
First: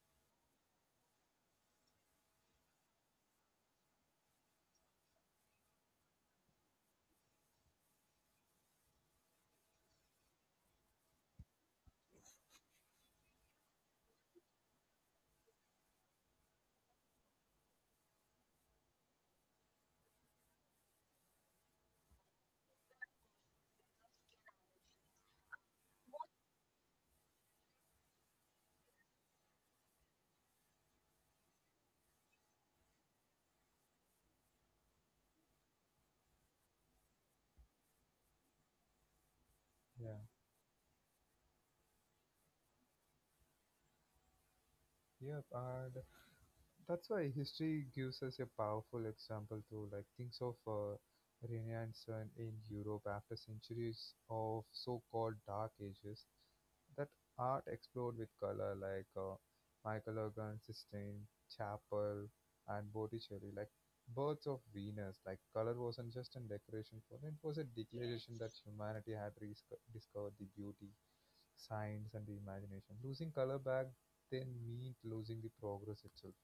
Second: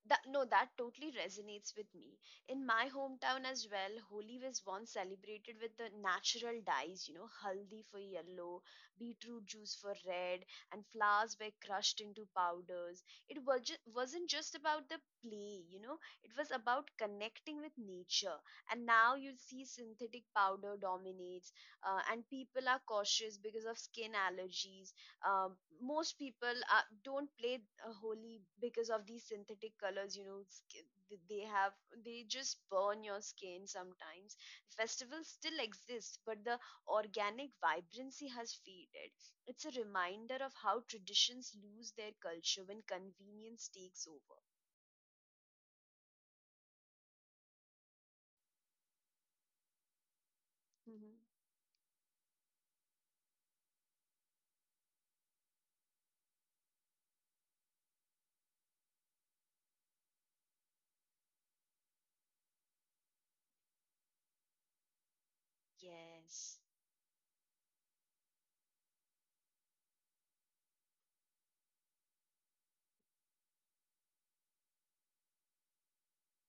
B: That no that totally resonates with me. In my hometown as well, holi was once celebrated with the natural dyes, you know, haldi for yellow, beetroot juice for red, and flowers were crushed into powders. It was ju- wasn't just about the play, you know, it was about connecting with nature. And now you see synthetic powder dominates, uh, and people are cautious because of skin allergies. um, Most people are, don't play uh, holy because of these synthetic colors, you know, sk- th- they have, they just burn your skin sometimes. Festivals still exist, but the organic vibrancy has faded. It's a
A: Yeah.
B: reminder of how traditions lose their culture when convenience takes over.
A: Yep. And that's why history gives us a powerful example, to like things of uh,
B: Mhm.
A: Renaissance in Europe after centuries of so-called dark ages, that art explored with color like uh, Michelangelo, Sistine Chapel and Botticelli, like Birds of Venus. Like color wasn't just a
B: Yes.
A: decoration for them; it was a declaration that humanity had resco- discovered the beauty, science and the imagination. Losing color back then meant losing the progress itself.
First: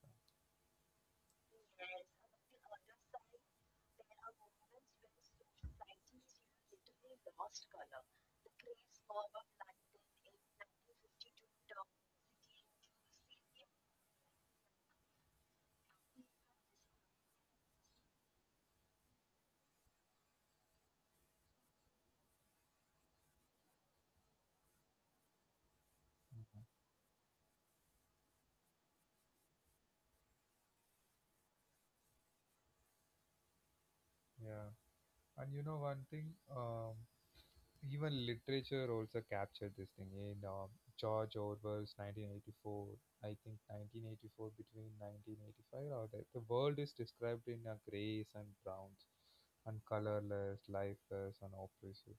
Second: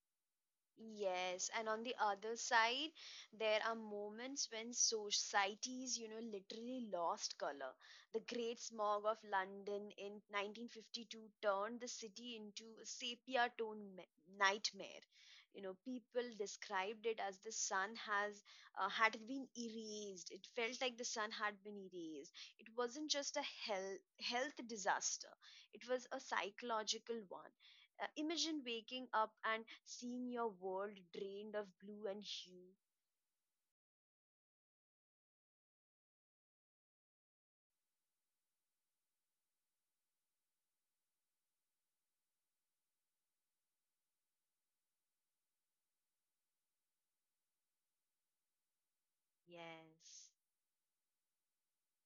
B: Yes, and on the other side, there are moments when societies, you know, literally lost color. The Great Smog of London in nineteen fifty-two turned the city into a sepia tone nightmare. You know, people described it as the sun has uh, had been erased. It felt like the sun had been erased. It wasn't just a health health disaster; it was a psychological one. Uh, imagine waking up and seeing your world drained of blue and hue.
A: Yeah, and you know one thing, um, even literature also captured this thing in uh, George Orwell's nineteen eighty-four. I think nineteen eighty-four between nineteen eighty-five, or that the world is described in a grays and browns and
B: Yes.
A: colorless, lifeless, and oppressive.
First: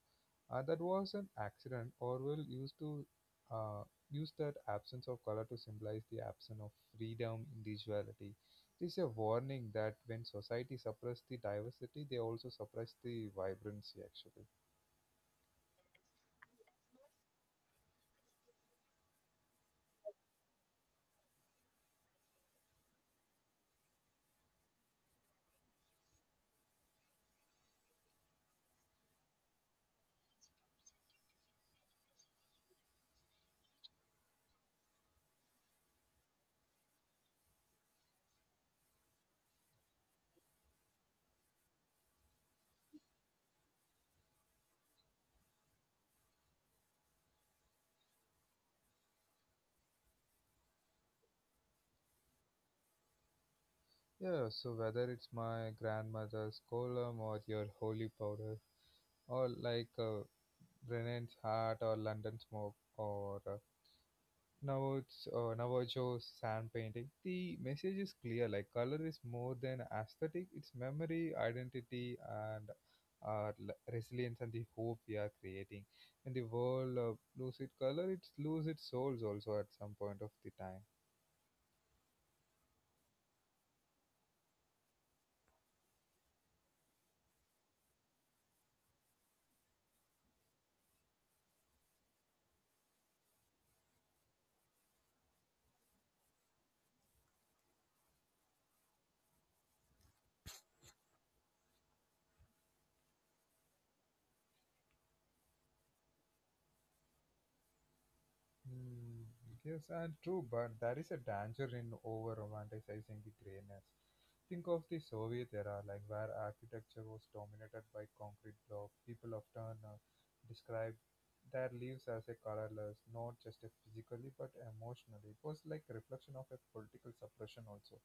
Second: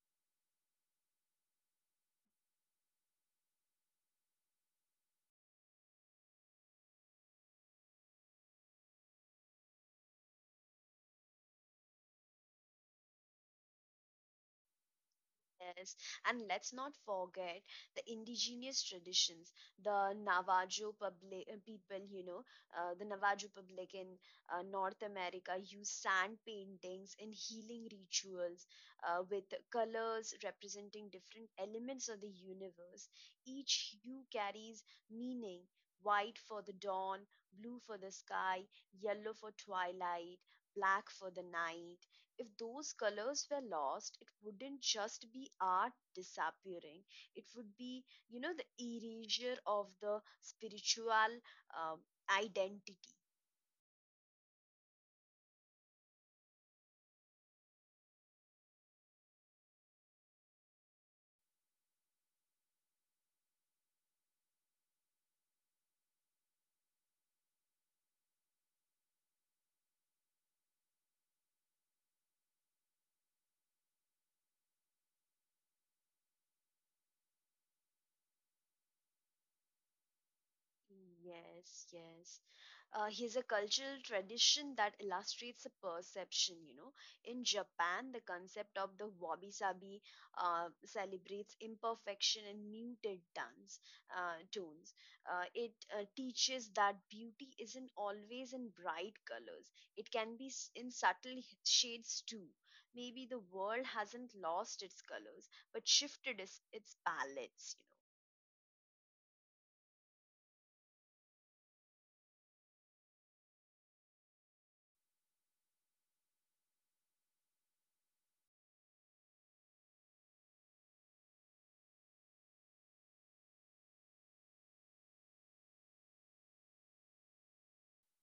A: Uh, that was an accident. Orwell used to uh, use that absence of color to symbolize the absence of freedom, individuality. This is a warning that when society suppress the diversity, they also suppress the vibrancy. Actually,
B: Yes, and let's not forget the indigenous traditions, the Navajo public, uh, people, you know, uh, the Navajo public in uh, North America use sand paintings in healing rituals uh, with colors representing different elements of the universe. Each hue carries meaning: white for the dawn, blue for the sky, yellow for twilight, black for the night. If those colors were lost, it wouldn't just be art disappearing. It would be, you know, the erasure of the spiritual um, identity.
A: yeah, so whether it's my grandmother's column or your holy powder, or like uh, Brennan's hat or London smoke or uh, Navajo's uh, Navajo's sand painting, the message is clear. Like color is more than aesthetic; it's memory, identity, and our l- resilience and the hope we are creating. When the world uh, lose its color, it lose its souls also at some point of the time.
B: Yes, yes. Uh, here's a cultural tradition that illustrates a perception, you know. In Japan, the concept of the wabi-sabi uh, celebrates imperfection and muted tones. Uh, tones. Uh, it uh, teaches that beauty isn't always in bright colors. It can be s- in subtle h- shades too. Maybe the world hasn't lost its colors, but shifted its, its palettes, you
A: Hmm. Yes, and true, but there is a danger in over romanticizing the grayness. Think of the Soviet era, like where architecture was dominated by concrete block. People often uh, describe their lives as a colorless, not just a physically but emotionally. It was like a reflection of a political suppression also.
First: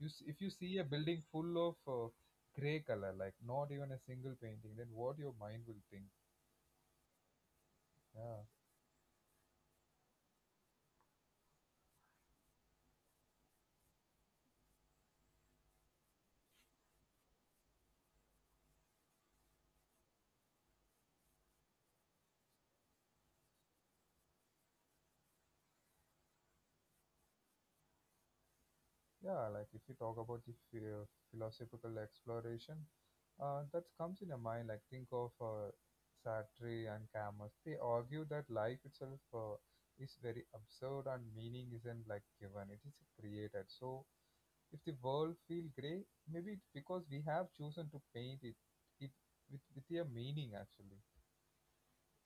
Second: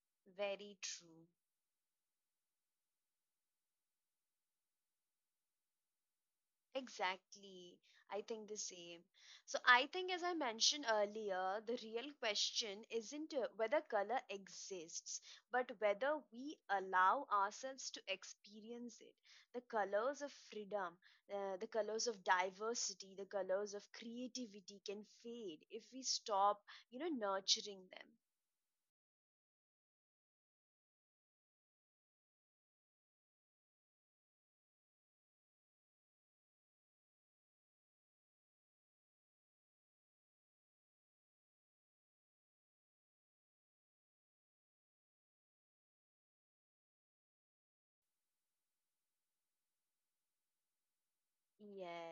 A: You, s-
B: know.
A: if you
B: Very
A: see a building
B: true.
A: full of uh, gray color, like not even a single painting, then what your mind will think?
B: Exactly. I
A: Yeah.
B: think the same. So, I think, as I mentioned earlier, the real question isn't uh, whether color exists, but whether we allow ourselves to experience it. The colors of freedom, uh, the colors of diversity, the colors of creativity can fade if we stop, you know, nurturing them.
A: Yeah, like if you talk about the phi- philosophical exploration, uh, that comes in a mind. Like think of uh, Sartre and Camus. They argue that life itself uh, is very absurd, and meaning isn't like given. It is created. So if the world feel grey, maybe it's because we have chosen to paint it it with with a meaning actually.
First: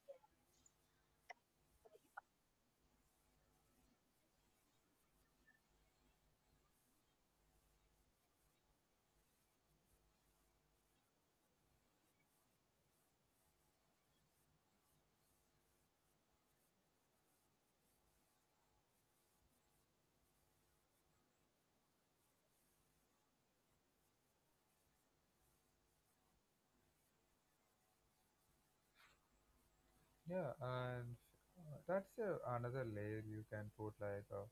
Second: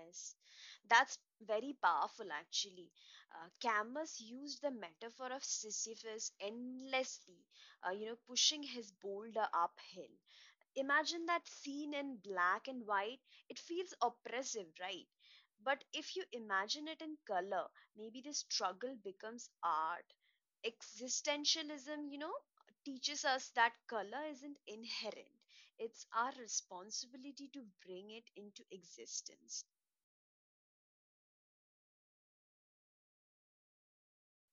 B: Yes, that's very powerful actually. Uh, Camus used the metaphor of Sisyphus endlessly, uh, you know, pushing his boulder uphill. Imagine that scene in black and white. It feels oppressive, right? But if you imagine it in color, maybe the struggle becomes art. Existentialism, you know, teaches us that color isn't inherent, it's our responsibility to bring it into existence.
A: Yeah, and uh, that's uh, another layer you can put like. Uh,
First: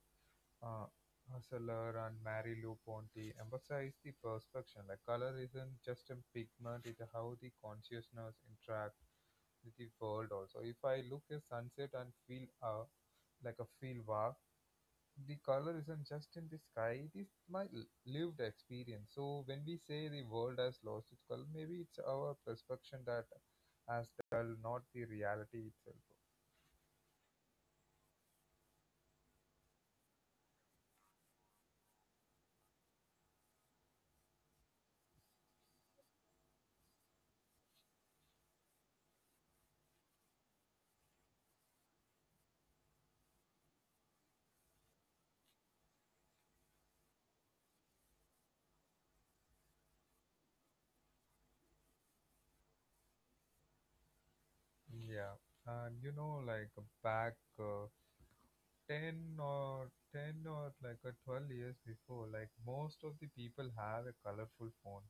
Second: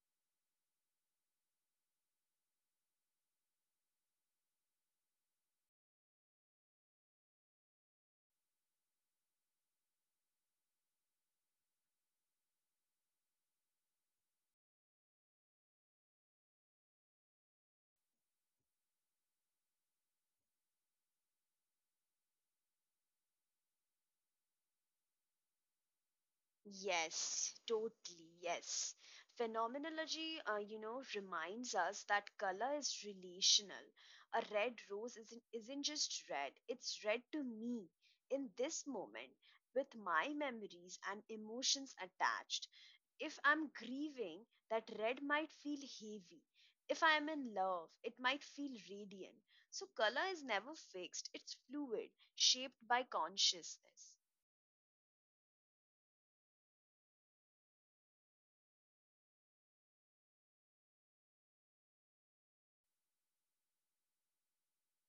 A: Uh, Hustler and Mary-Lou Ponty emphasize the perception, like color isn't just a pigment, it's how the consciousness interacts with the world also. If I look at sunset and feel uh, like a feel wow, the color isn't just in the sky, it is my l- lived experience. So when we say the world has lost its color, maybe it's our perception that has dull, not the reality itself.
B: Yes, totally. Yes. Phenomenology, uh, you know, reminds us that color is relational. A red rose isn't, isn't just red, it's red to me in this moment with my memories and emotions attached. If I'm grieving, that red might feel heavy. If I am in love, it might feel radiant. So, color is never fixed, it's fluid, shaped by consciousness.
A: Yeah, and you know, like back uh, ten or ten or like a twelve years before, like most of the people have a colorful phone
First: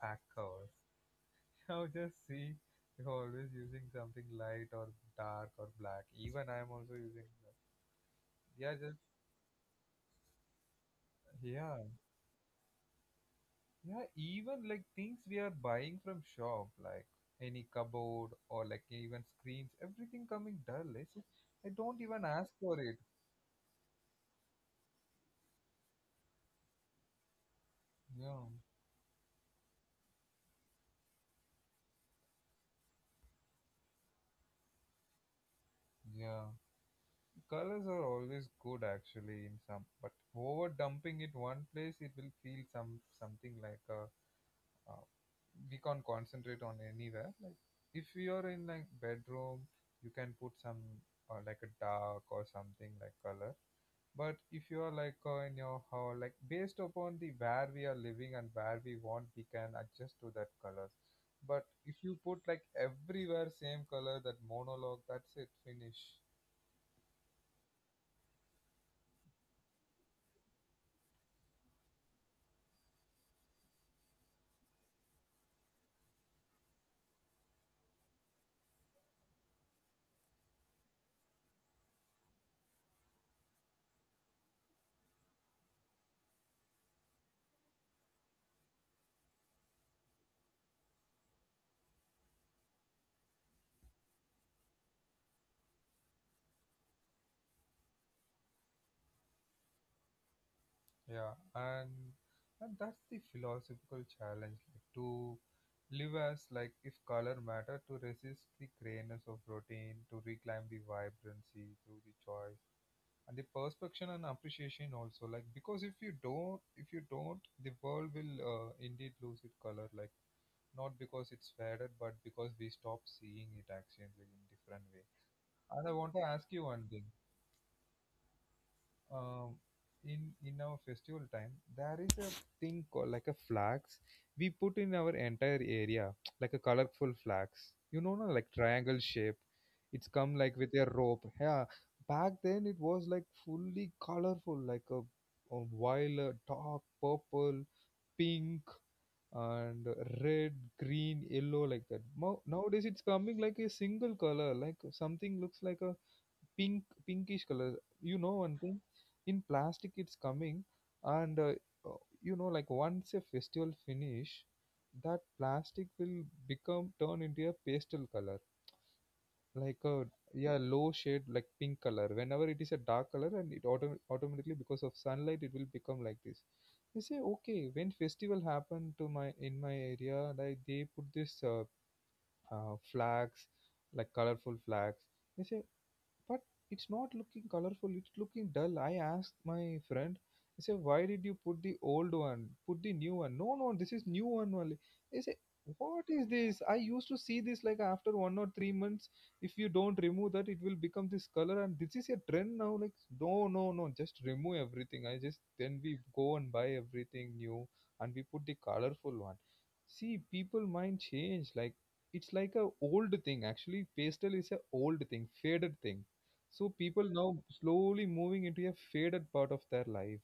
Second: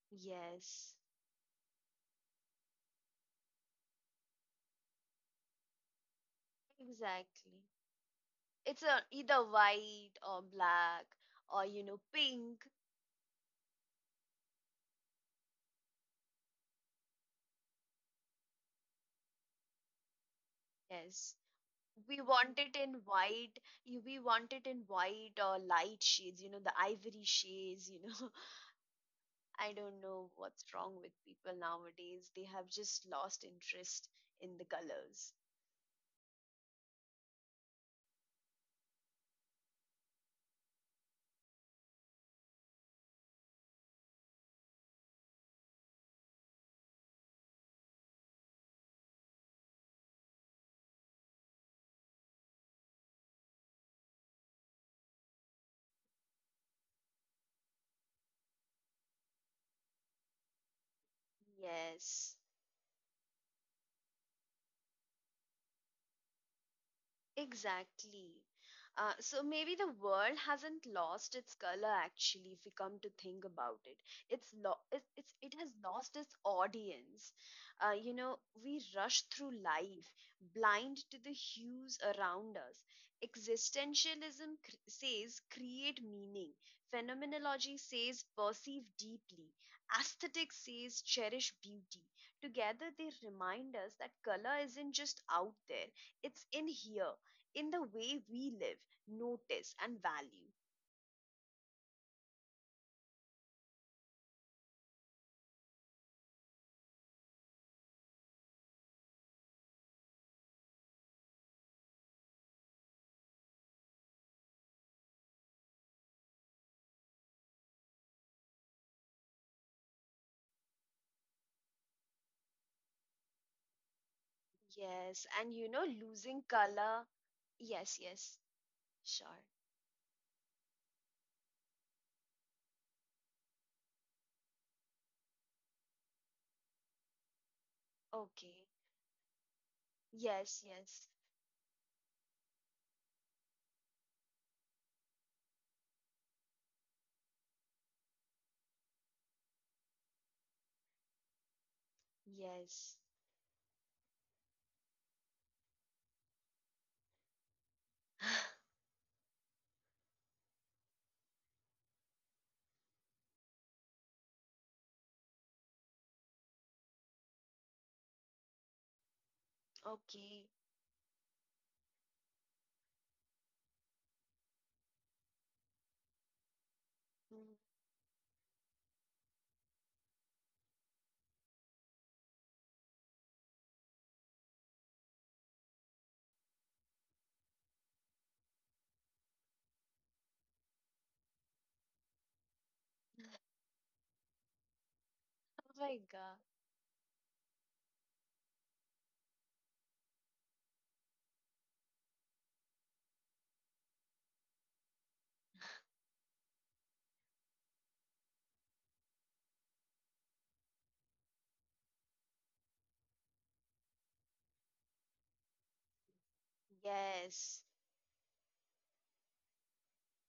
A: pack cover.
B: Yes,
A: Now just see, you're always using something light or dark or black. Even I'm also using that.
B: exactly.
A: Yeah,
B: It's
A: just.
B: a either white or black, or
A: Yeah,
B: you know, pink.
A: yeah. Even like things we are buying from shop, like any cupboard or like even screens, everything coming dull. It's just,
B: Yes,
A: I don't
B: we
A: even ask
B: want it
A: for
B: in
A: it.
B: white. You, we want it in white or light shades, you know, the ivory shades, you know.
A: Yeah,
B: I don't know what's wrong with people nowadays, they have just lost interest in the colors.
A: yeah. Colors are always good actually in some, but over dumping it one place, it will feel some something, like a uh, we can't concentrate on anywhere. Like if you're in like bedroom, you can put some uh, like a dark or something like color. But if you are like uh, in your how, like based upon the where we are living and where we want, we can adjust to that colors. But if you put
B: Yes,
A: like everywhere same color, that monologue, that's it, finish.
B: exactly. Uh, so maybe the world hasn't lost its color actually, if we come to think about it. It's lo- it, it's it has lost its audience. Uh, you know, we rush through life blind to the hues around us. Existentialism cr- says create meaning. Phenomenology says perceive deeply. Aesthetics says cherish beauty. Together they remind us that color isn't just out there, it's in here, in the way we live, notice, and value.
A: Yeah, and and that's the philosophical challenge, like to live as like if color matter, to resist the grayness of routine, to reclaim the vibrancy through the choice and the perspection and appreciation also. Like because if you don't, if you don't, the world will uh, indeed lose its color. Like not because it's faded, but because we stop seeing it actually in different way.
B: Yes, and you know,
A: And I want to
B: losing
A: ask you one thing.
B: color. Yes, yes, sure.
A: um, in in our festival time there is a thing called like a flags we put in our entire area, like a colorful flags, you know. No, like
B: Okay.
A: triangle shape, it's come like
B: Yes,
A: with a
B: yes,
A: rope, yeah. Back then it was like fully colorful, like a, a violet, dark purple, pink and red, green, yellow, like that. Mo- nowadays
B: yes.
A: it's coming like a single color, like something looks like a pink, pinkish color. You know one thing, in plastic it's coming, and uh, uh, you know, like once a festival finish, that plastic will become turn into a pastel color like a,
B: Okay.
A: yeah, low shade like pink color, whenever it is a dark color, and it autom- automatically because of sunlight it will become like this. They say
B: Mm.
A: okay, when festival happened to my in my area, like they put this uh, uh, flags, like colorful flags, they say. But it's not looking colorful, it's looking dull. I asked my friend, I said, why did you put the old one, put the new one. No, no, this is new one only, he said.
B: Oh my
A: What is
B: God.
A: this? I used to see this like after one or three months, if you don't remove that it will become this color, and this is a trend now. Like no, no, no, just remove everything, I just. Then we go and buy everything new, and we put the colorful one. See, people mind change. Like it's like a old thing actually, pastel is a old thing, faded thing. So people now
B: Yes.
A: slowly moving into a faded part of their life.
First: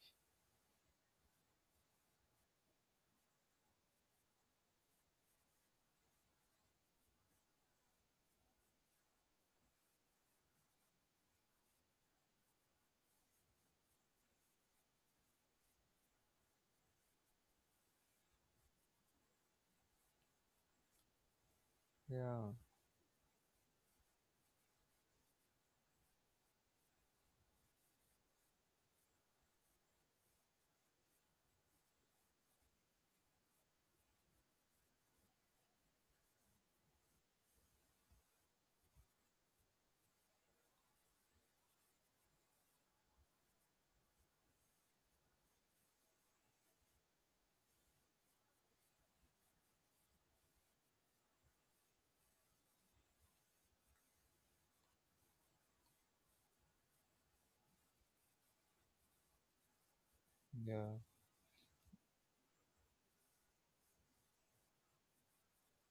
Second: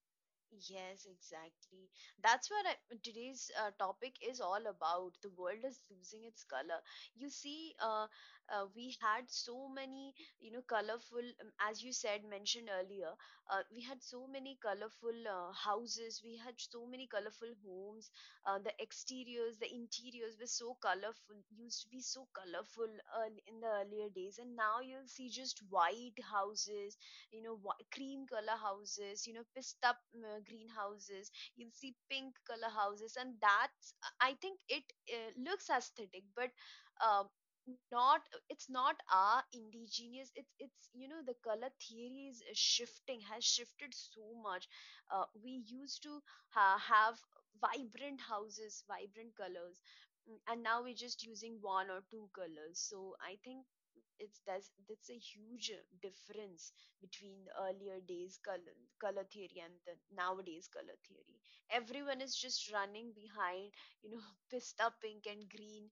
B: Yes, exactly. That's what I, today's uh, topic is all about. The world is losing its color. You see, uh, uh, we had so many, you know, colorful, um, as you said, mentioned earlier, uh, we had so many colorful uh, houses, we had so many colorful homes. Uh, the exteriors, the interiors were so colorful, used to be so
A: Yeah,
B: colorful uh, in the earlier days. And now you'll see just white houses, you know, wh- cream color houses, you know, pissed up uh, greenhouses, you'll see pink color houses. And that's uh, I think it uh, looks aesthetic, but um, not it's not our indigenous, it's it's you know, the color theory is uh, shifting has shifted so much. Uh, we used to ha- have vibrant houses, vibrant colors, mm, and now we're just using one or two colors. So I think it's that's that's a huge difference between the earlier days color, color theory and the nowadays color
A: yeah,
B: theory. Everyone is just running behind, you know, pista pink and green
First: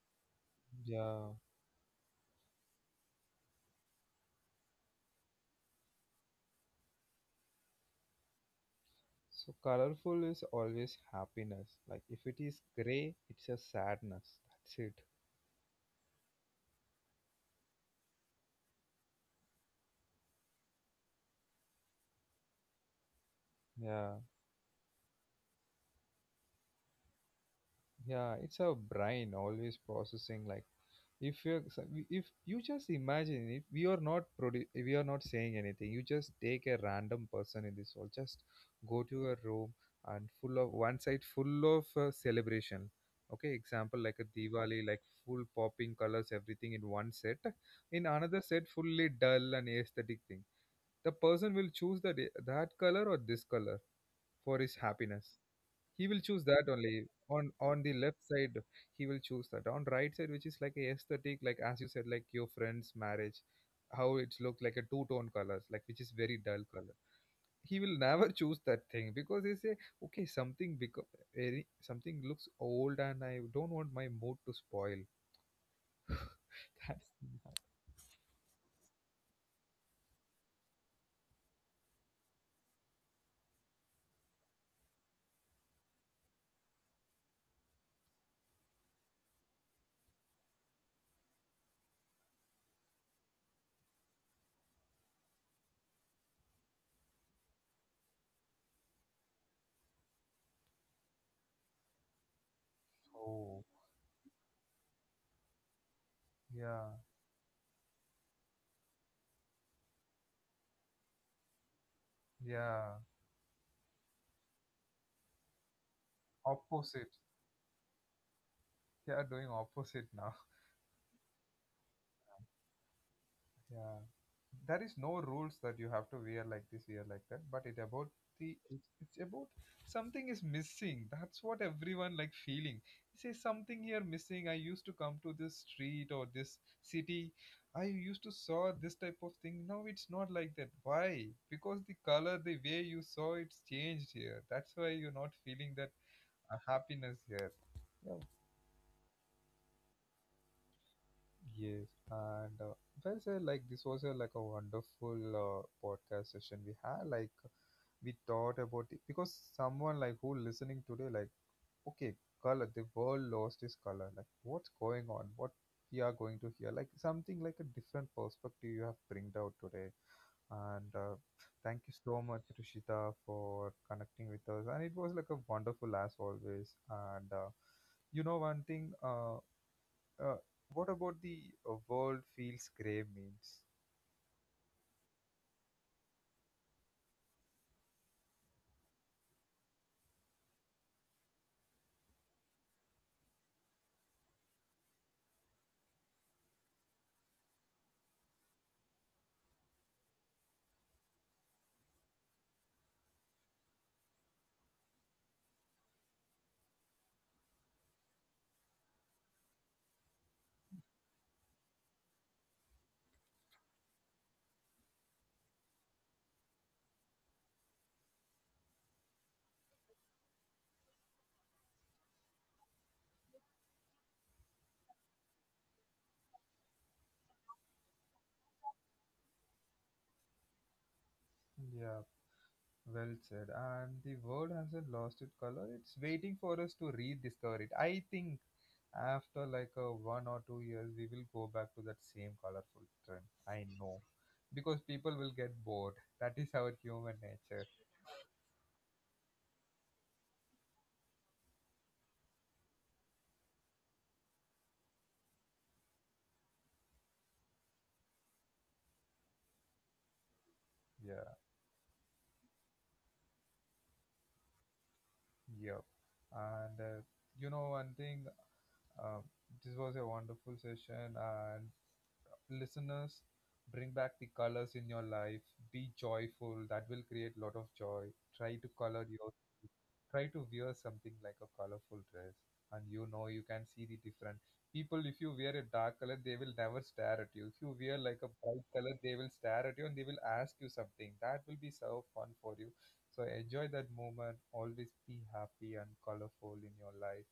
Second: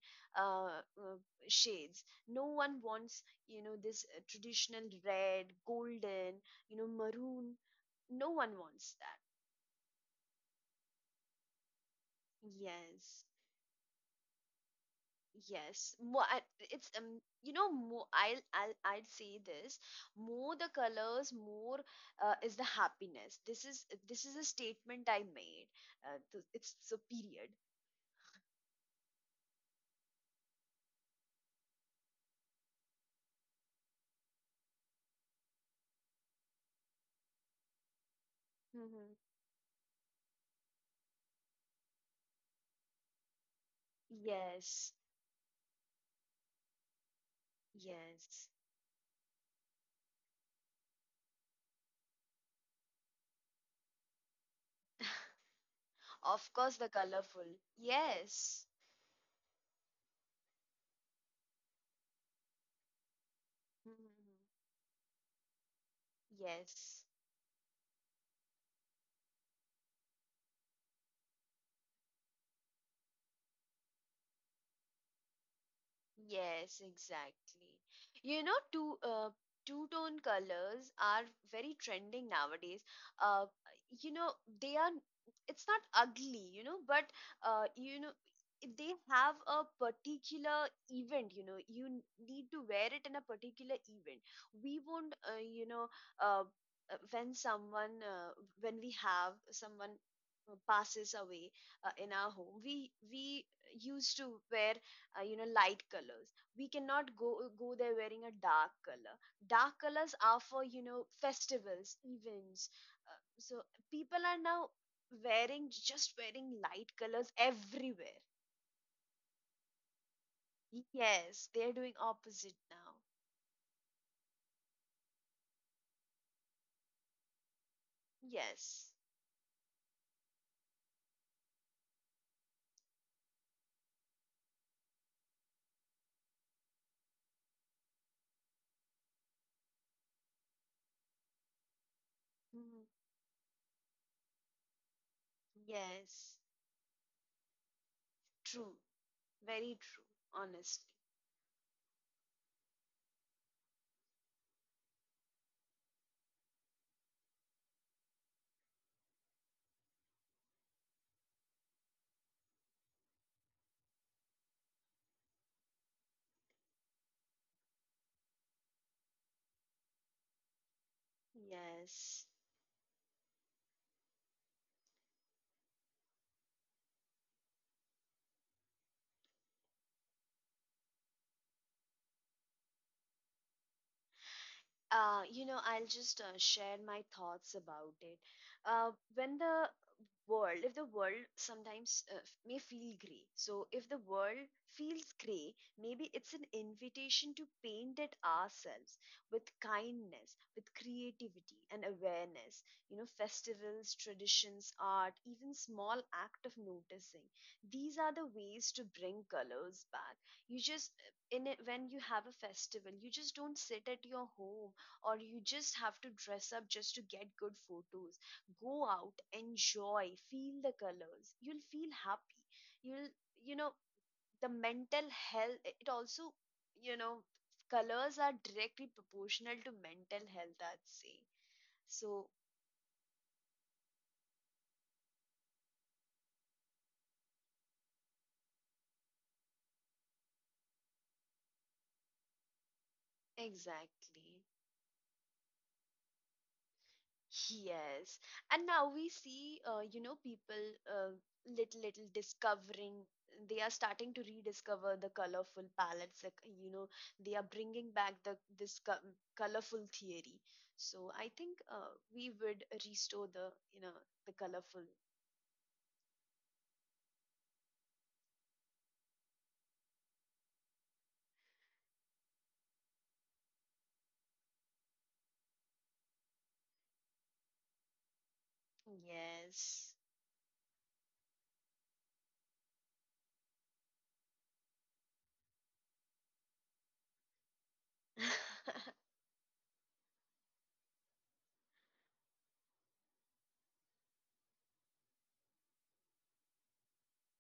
B: uh, uh,
A: yeah.
B: shades. No one wants, you know, this uh, traditional red golden, you know, maroon. No one wants that.
A: So colorful is always happiness. Like if it is gray,
B: Yes.
A: it's a sadness. That's it.
B: Yes, more I- it's um you know, more I'll I'll I'd say this: more the colors, more uh, is the happiness. This is
A: Yeah,
B: this is a statement I made. Uh, th- it's so period.
A: yeah. It's our brain always processing. Like if you if you just imagine it, we are not produ- we are not saying anything. You just take a random person in this world, just go
B: Hmm.
A: to a room and full of, one side full of uh, celebration, okay, example like a diwali,
B: Yes,
A: like full popping colors, everything in one set. In another
B: yes.
A: set, fully dull and aesthetic thing, the person will choose the, that color or this color for his happiness. He will choose
B: Of
A: that
B: course, the
A: only, on
B: colorful.
A: on the left side.
B: Yes.
A: He will choose that on right side, which is like a aesthetic, like as you said, like your friend's marriage, how
B: Mhm.
A: it's looked like a two tone colors, like which is very dull color.
B: Yes.
A: He will never choose that thing because he say, okay, something, because very something looks old and I don't want my mood to spoil.
B: Yes,
A: That's,
B: exactly. You know, two uh, two-tone colors are very trending nowadays. Uh, you know, they are. It's not ugly, you know, but uh, you know, they have a particular event. You know, you n- need to wear it in a particular event. We won't, uh, you know, uh, uh, when someone, uh, when we have someone uh, passes away uh, in our home, we we
A: oh,
B: used to wear uh, you know light colors. We
A: yeah,
B: cannot go go there wearing a dark color. Dark colors are for, you know, festivals, events,
A: yeah.
B: uh, so people are now wearing, just wearing light
A: Opposite,
B: colors everywhere.
A: they are doing opposite now.
B: Yes, they're doing opposite now.
A: Yeah. There is no rules that you have to wear like this, wear like that. But it about the it's,
B: Yes.
A: it's about something is missing. That's what everyone like feeling. Say something here missing. I used to come to this street or this city. I used to saw this type of thing. Now it's not like that. Why? Because the color, the way
B: Mhm.
A: you saw it's changed here. That's why you're not feeling that
B: Yes,
A: uh, happiness here. Yeah,
B: true, very true, honestly.
A: yes, and uh, well said. Like this was a like a wonderful uh, podcast session we had. Like we thought about it because someone like who listening today, like okay, color. The world lost its color. Like what's going on? What we are going to hear? Like something like a different perspective you have bringed out today. And uh, Thank you so
B: Yes.
A: much, Rishita, for connecting with us. And it was like a wonderful as always. And uh, You know one thing. Uh, uh, what about the uh, world feels grey memes?
B: Uh, you know, I'll just uh, share my thoughts about it. Uh, when the world, if the world sometimes uh, f- may feel gray, so if the world feels gray, maybe it's an invitation to paint it ourselves with kindness, with creativity and awareness. You know, festivals, traditions, art, even small act of noticing. These are the ways to bring colors back. You just in it, when you have a festival, you just don't sit at your home or you just have to dress up just to get good photos. Go out, enjoy, feel the colors. You'll feel happy. You'll, you know, the mental health, it also, you know, colors are directly proportional to mental health, I'd say.
A: Yeah,
B: So,
A: well said. And the world hasn't lost its color. It's waiting for us to rediscover it. I think after like a one or two years, we will go back to that same colorful trend. I know,
B: exactly.
A: because people will get bored. That is our human nature.
B: Yes, and now we see, uh, you know, people uh, little little discovering. They are starting to rediscover the colorful palettes. Like, you know, they are bringing back the this co- colorful theory. So I
A: Yeah,
B: think uh, we would restore the, you know, the colorful.
A: yeah. And uh, You know one thing. Um, this was a wonderful session, and listeners, bring back the colors in your life. Be joyful. That will create a lot of joy. Try to color your,
B: Yes.
A: try to wear something like a colorful dress, and you know you can see the different people. If you wear a dark color, they will never stare at you. If you wear like a bright
B: Thank
A: color, they will stare at you and they will ask you something. That will be so fun for you. So enjoy that moment. Always be happy and colorful in your life.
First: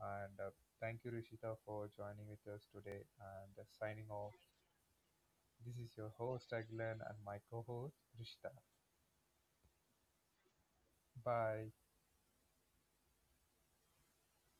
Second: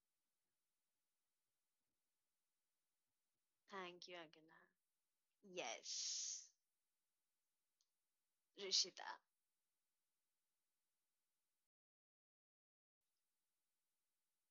A: And uh, Thank you, Rishita, for joining with us today and uh, signing
B: you,
A: off.
B: Agana.
A: This is your
B: Yes,
A: host Aguilar and my co-host Rishita.
B: Rishita.
A: Bye.